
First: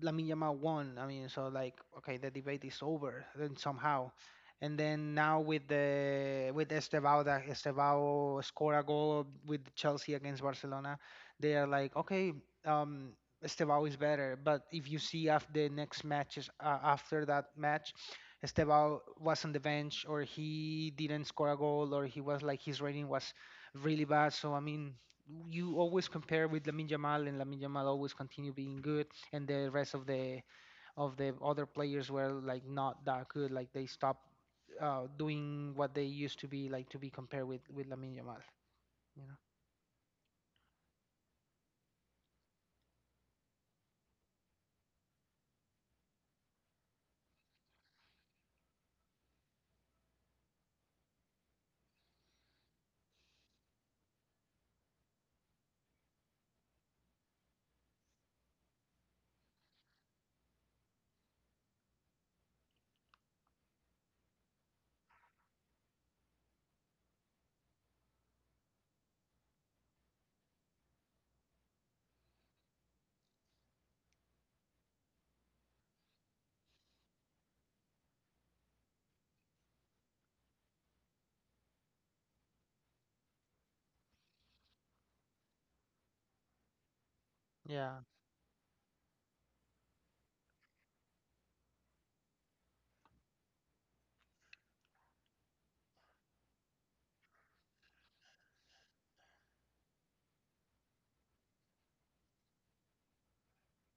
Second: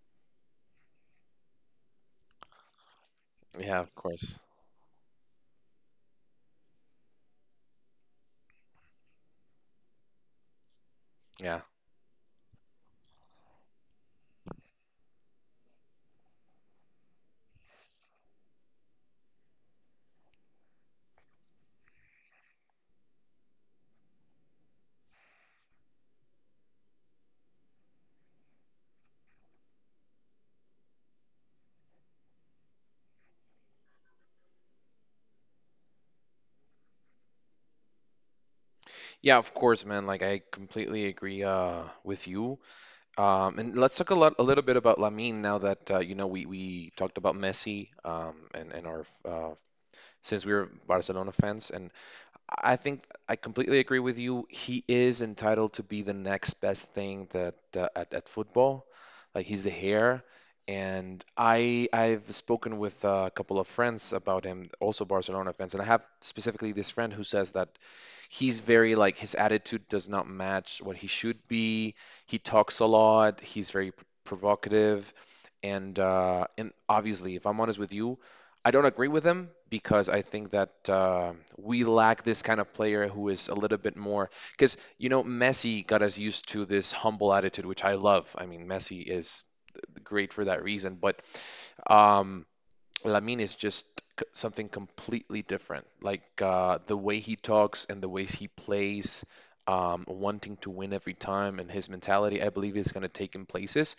Speaker 2: Lamine Yamal won. I mean, so like, okay, the debate is over then
Speaker 1: yeah, of
Speaker 2: somehow.
Speaker 1: course.
Speaker 2: And then now with the with Estevao, that Estevao scored a goal with Chelsea against Barcelona, they
Speaker 1: Yeah.
Speaker 2: are like, okay, um, Estevao is better. But if you see after the next matches, uh, after that match, Estevao was on the bench, or he didn't score a goal, or he was like his rating was really bad. So I mean, you always compare with Lamine Yamal, and Lamine Yamal always continue being good, and the rest of the of the other players were like not that good. Like they stopped uh, doing what they used to be, like to be compared with with Lamine Yamal. You
Speaker 1: Yeah,
Speaker 2: know?
Speaker 1: of course, man. Like, I completely agree uh with you. Um and let's talk a lot a little bit about Lamine, now that uh, you know we we talked about Messi, um and and our uh, since we are Barcelona fans, and I think I completely agree with you. He is entitled to be the next best thing that, uh, at, at football. Like, he's the hair, and I I've spoken with uh, a couple of friends about him, also Barcelona fans, and I have specifically this friend who says that he's very, like, his attitude does not match what he should be. He talks a lot. He's very p- provocative, and uh, and obviously, if I'm honest with you, I don't agree with him, because I think that uh, we lack this kind of player who is a little bit more. Because, you know, Messi got us used to this humble attitude, which I
Speaker 2: Yeah,
Speaker 1: love. I mean, Messi is great for that reason, but um, Lamine is just c- something completely different. Like, uh, the way he talks and the ways he plays, um, wanting to win every time, and his mentality, I believe, is going to take him places.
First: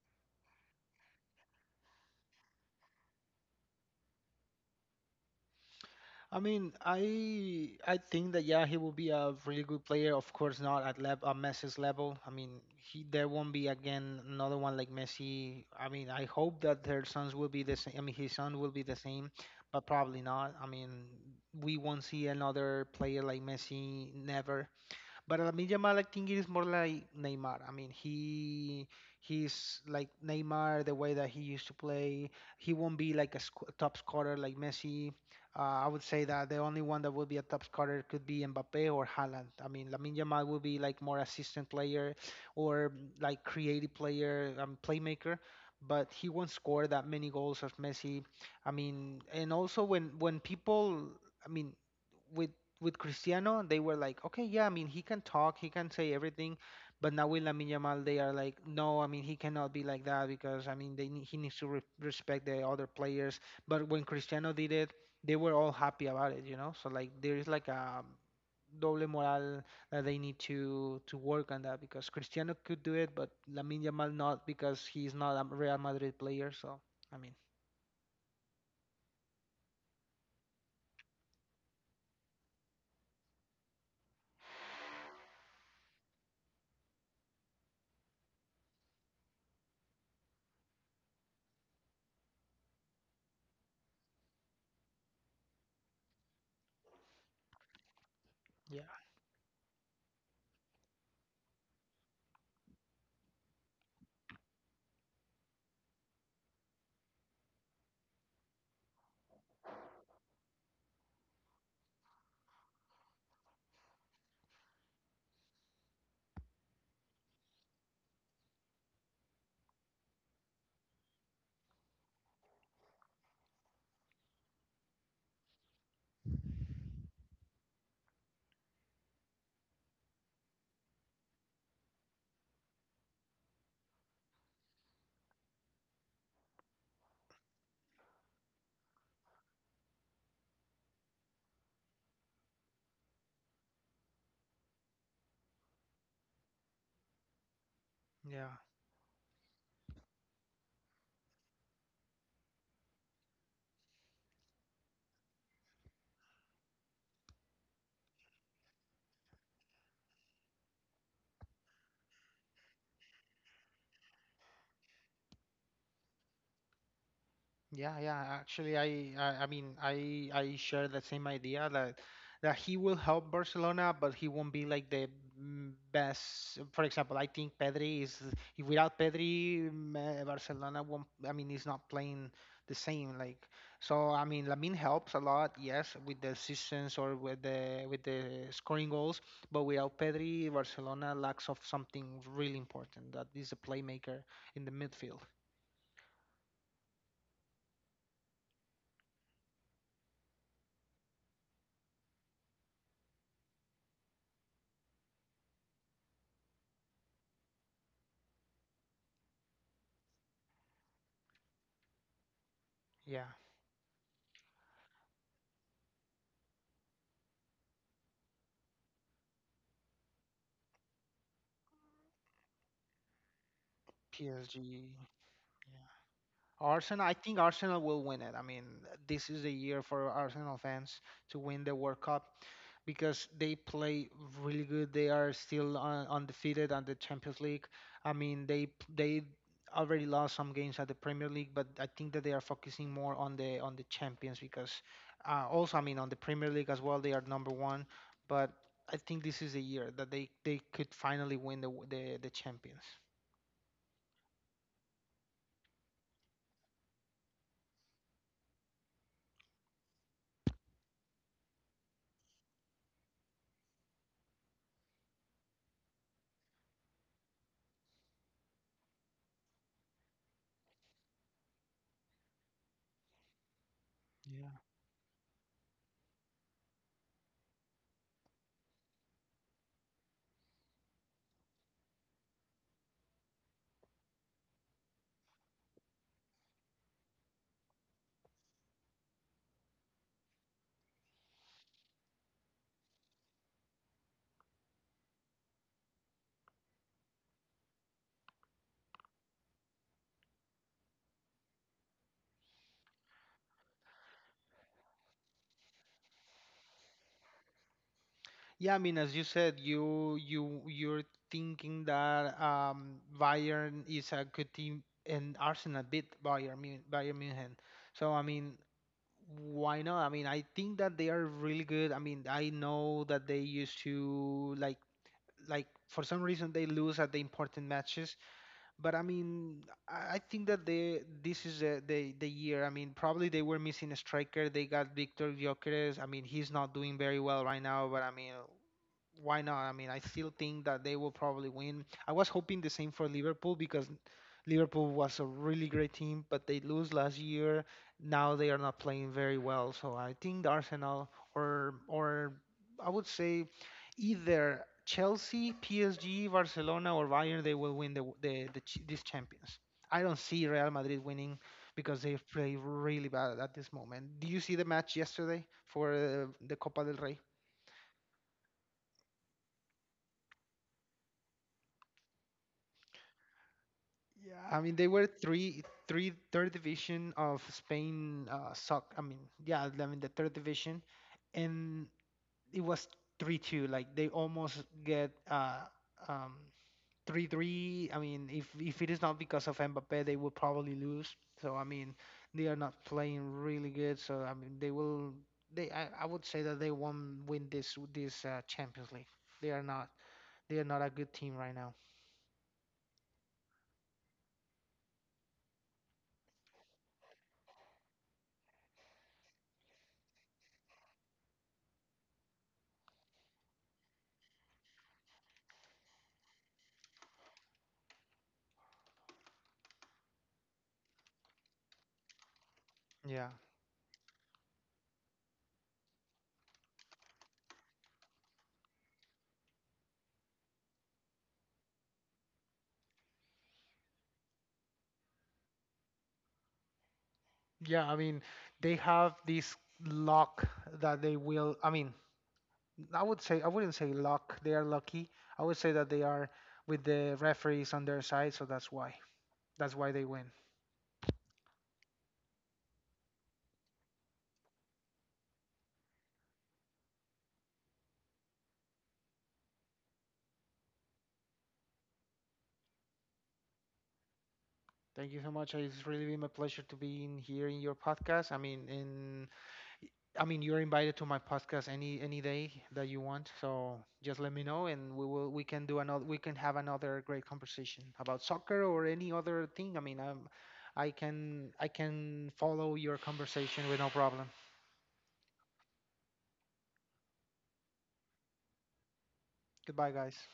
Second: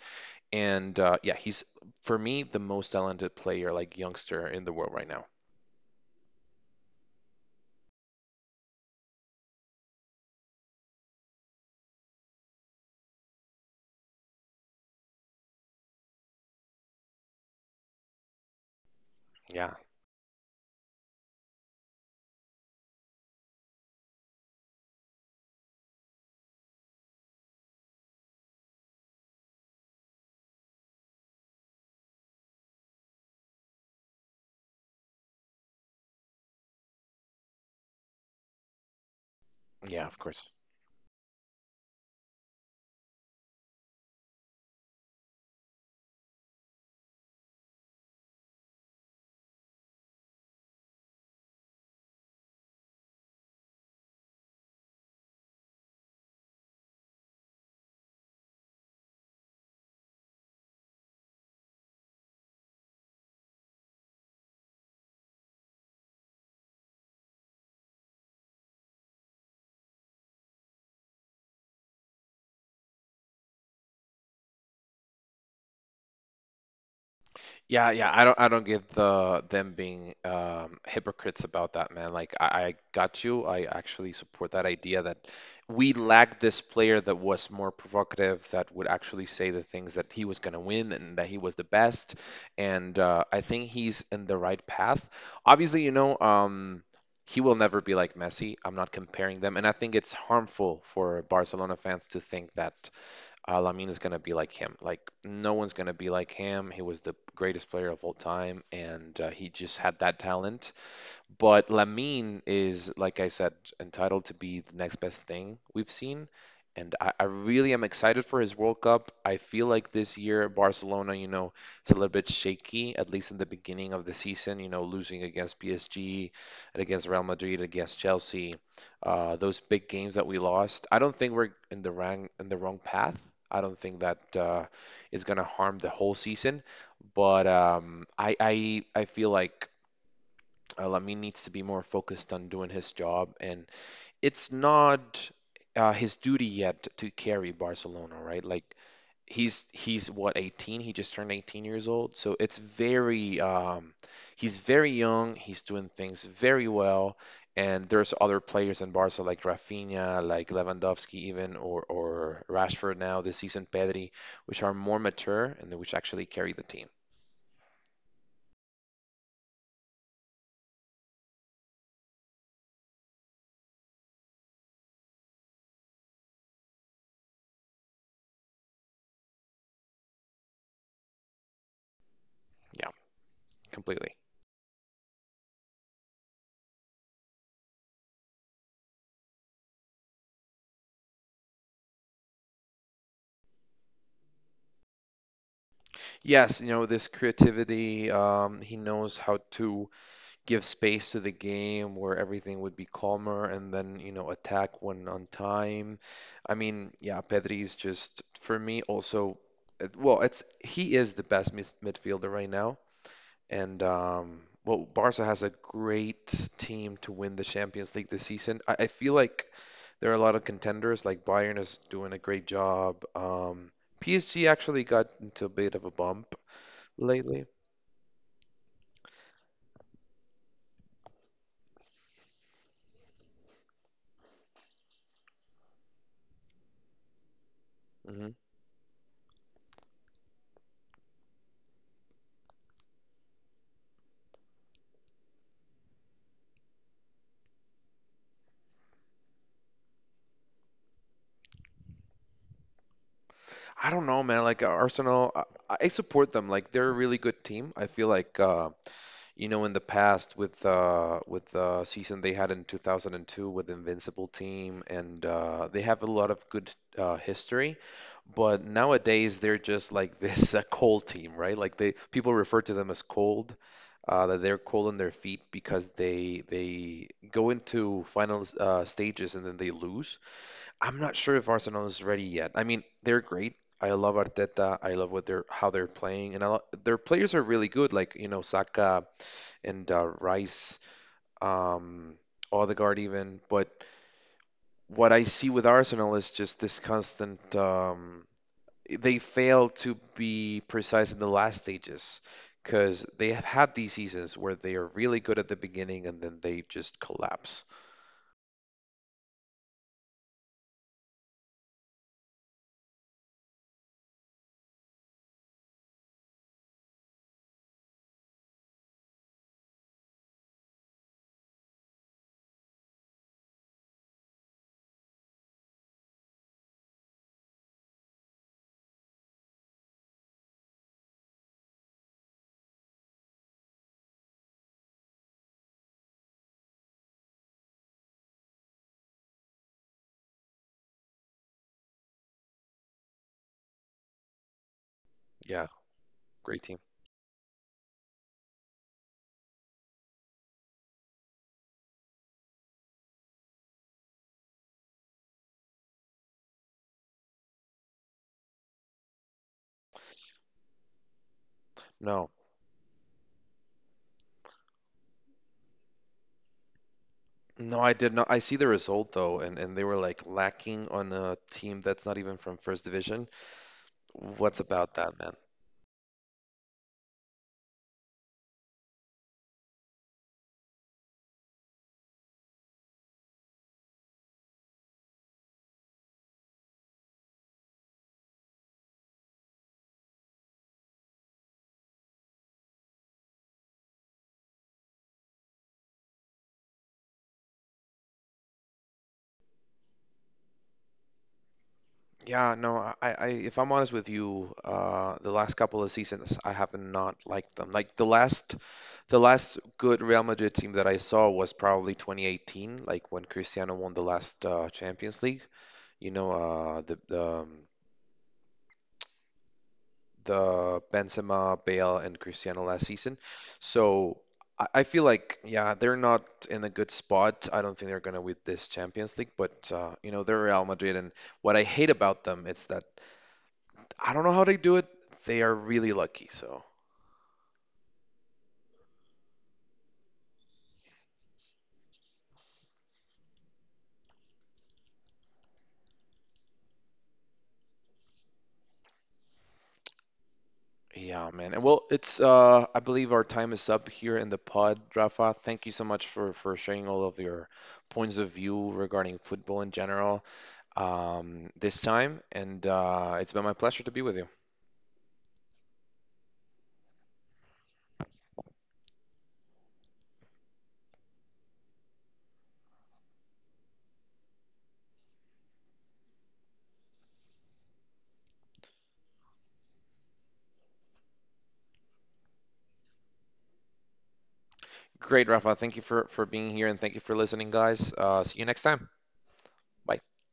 Speaker 1: And uh, yeah, he's, for me, the most talented player, like, youngster in the world right now.
Speaker 2: I mean, I I think that yeah, he will be a really good player. Of course, not at lev at Messi's level. I mean, he there won't be again another one like Messi. I mean, I hope that their sons will be the same. I mean, his son will be the same,
Speaker 1: Yeah,
Speaker 2: but probably not. I mean, we won't see another player like Messi. Never. But Lamine Yamal, I think it is more like Neymar. I mean, he he's like Neymar, the way that he used to play. He won't be like a sc- top scorer like Messi. Uh, I would say that the only one that would be a top scorer could be Mbappe or Haaland. I mean,
Speaker 1: yeah,
Speaker 2: Lamine
Speaker 1: of
Speaker 2: Yamal
Speaker 1: course.
Speaker 2: would be like more assistant player or mm, like creative player, um, playmaker. But he won't score that many goals as Messi. I mean, and also when when people, I mean, with with Cristiano, they were like, okay, yeah, I mean, he can talk, he can say everything, but now with Lamine Yamal, they are like, no, I mean, he cannot be like that because I mean, they need, he needs to re respect the other players. But when Cristiano did it, they were all happy about it, you know. So like, there is like a doble moral that they need to to work on that because Cristiano could do it, but Lamine Yamal not because he's not a Real Madrid player. So I mean,
Speaker 1: Yeah, yeah, I don't, I don't get the them being um, hypocrites about that, man. Like, I, I got you. I actually support that idea that we lacked this player that was more provocative, that would actually say the things that he was gonna win and that he was the best. And uh, I think he's in the right path. Obviously, you know, um, he will never be like Messi. I'm
Speaker 2: yeah,
Speaker 1: not comparing them, and I think it's harmful for Barcelona fans to think that uh, Lamine is going to be like him. Like, no one's going to be like him. He was the greatest player of all time, and uh, he just had that talent. But Lamine is, like I said, entitled to be the next best thing we've seen. And I, I really am excited for his World Cup. I feel like this year, Barcelona, you know, it's a little bit shaky, at least in the beginning of the season, you know, losing against P S G and against Real Madrid, against Chelsea, uh, those big games that we lost. I don't think we're in the wrong, in the wrong path. I don't think that uh, is going to harm the whole season. But um, I, I, I feel like uh, Lamin needs to be more focused on doing his job, and it's not uh, his duty yet to carry Barcelona, right?
Speaker 2: yeah.
Speaker 1: Like, he's he's what, eighteen? He just turned eighteen years old, so it's very um, he's very young. He's doing things very well, and there's other players in Barca like Rafinha, like Lewandowski even, or or Rashford now this season, Pedri, which are more mature and which actually carry the team.
Speaker 2: Yeah, yeah. Actually, I, I, I mean, I, I share the same idea that that he will help Barcelona, but he won't be like the mm, best. For example, I think Pedri is if without Pedri, mm, uh, Barcelona won't. I mean, he's not playing the
Speaker 1: Yeah,
Speaker 2: same. Like, so
Speaker 1: completely.
Speaker 2: I mean, Lamine helps a lot, yes, with the assists or with the with the scoring goals, but without Pedri, Barcelona lacks of something really important. That is a playmaker in the midfield.
Speaker 1: Yes, you know, this creativity, um, he knows how to give space to the game where everything would be calmer and then, you know, attack when on time. I mean, yeah, Pedri is just, for me, also, uh, well, it's he is the best mis- midfielder right now.
Speaker 2: Yeah,
Speaker 1: And, um, well, Barca has a great team to win the Champions League this season. I, I feel like there are a lot of contenders, like Bayern is doing a great job. Um, P S G actually
Speaker 2: P S G.
Speaker 1: got into a bit of a bump
Speaker 2: Arsenal, I think
Speaker 1: lately.
Speaker 2: Arsenal will win it. I mean, this is the year for Arsenal fans to win the World Cup because they play really good. They are still un- undefeated on the Champions League. I
Speaker 1: hmm
Speaker 2: mean, they they already lost some games at the Premier League, but I think that they are focusing more on the on the Champions because uh, also, I mean, on the Premier League as well, they are number one. But I think this is the year that they they could finally win the the, the Champions.
Speaker 1: I don't know, man. Like uh, Arsenal, I, I support them. Like they're a really good team. I feel like uh, you know in the past with uh, with the season they had in two thousand two with Invincible team, and uh, they have a lot of good uh, history. But nowadays they're just like this uh, cold team, right? Like they people refer to them as cold. Uh, that they're
Speaker 2: Yeah,
Speaker 1: cold on their feet because they they go into final uh, stages and then they lose. I'm not sure if Arsenal is ready yet. I mean, they're great. I love Arteta. I love what they're how they're playing, and I lo their players are really good. Like you know, Saka and uh, Rice, um, Odegaard even. But what I see with Arsenal is just this constant. Um, they fail to be precise in the last stages because they have had these seasons where they are really good at the beginning and then they just collapse.
Speaker 2: Yeah, I mean, as you said, you you you're thinking that um, Bayern is a good team, and Arsenal beat Bayern Mun- Bayern Munich. So I mean, why not? I mean, I think that they are really good. I mean, I know that they used to like like for some reason they lose at the important matches, but I mean, I I think that they this is the the, the year. I mean, probably they were missing a striker. They got Victor Gyökeres. I mean, he's not doing very well right now, but I mean why not? I mean, I still think that they will probably win. I was hoping the same for Liverpool because Liverpool was a
Speaker 1: Yeah,
Speaker 2: really great team, but they
Speaker 1: great team.
Speaker 2: lose last year. Now they are not playing very well. So I think Arsenal or or I would say either Chelsea, P S G, Barcelona or Bayern, they will win the the, the ch- these champions. I don't see Real Madrid winning because they
Speaker 1: No.
Speaker 2: play really bad at this moment. Do you see the match yesterday for uh, the Copa del Rey?
Speaker 1: No, I did not. I see the result though, and, and they were like lacking on a team that's not even from First Division.
Speaker 2: Yeah,
Speaker 1: What's
Speaker 2: I mean they
Speaker 1: about
Speaker 2: were
Speaker 1: that, man?
Speaker 2: three, three, third division of Spain. Uh, soc. I mean, yeah, I mean the third division, and it was three two. Like they almost get uh um three three. I mean, if if it is not because of Mbappe, they will probably lose. So I mean, they are not playing really good. So I mean, they will. They I, I would say that they won't win this this uh, Champions League. They are not. They are not a good team right now.
Speaker 1: Yeah, no, I, I if I'm honest with you, uh, the last couple of seasons I have not liked them. Like the last, the last good Real Madrid team that I saw was probably twenty eighteen, like when Cristiano won the last uh, Champions League. You know, uh, the the um, the Benzema, Bale, and Cristiano last season.
Speaker 2: Yeah,
Speaker 1: So I, I feel like, yeah, they're not in a good spot. I don't think they're gonna win this Champions League, but uh, you know, they're Real Madrid, and what I hate about them is that I don't know how they do it. They are really lucky. So
Speaker 2: Yeah, I mean, they have this luck that they will. I mean, I would say I wouldn't say luck. They are lucky. I would say that they are with the referees on their side, so that's why. That's why they win.
Speaker 1: yeah, man. And well, it's uh, I believe our time is up here in the pod, Rafa. Thank you so much for for sharing all of your points of view regarding football in general um, this time, and uh, it's been my pleasure to be with you.
Speaker 2: Thank you so much. It's really been my pleasure to be in here in your podcast. I mean, in I mean, you're invited to my podcast any any day that you want. So just let me know, and we will we can do another we can have another great conversation about soccer or any other thing. I mean, i I can I can follow your conversation with no problem.
Speaker 1: Great, Rafa. Thank you for for being here and thank you for listening, guys. Uh, see you next time.
Speaker 2: Goodbye,
Speaker 1: Bye.
Speaker 2: guys.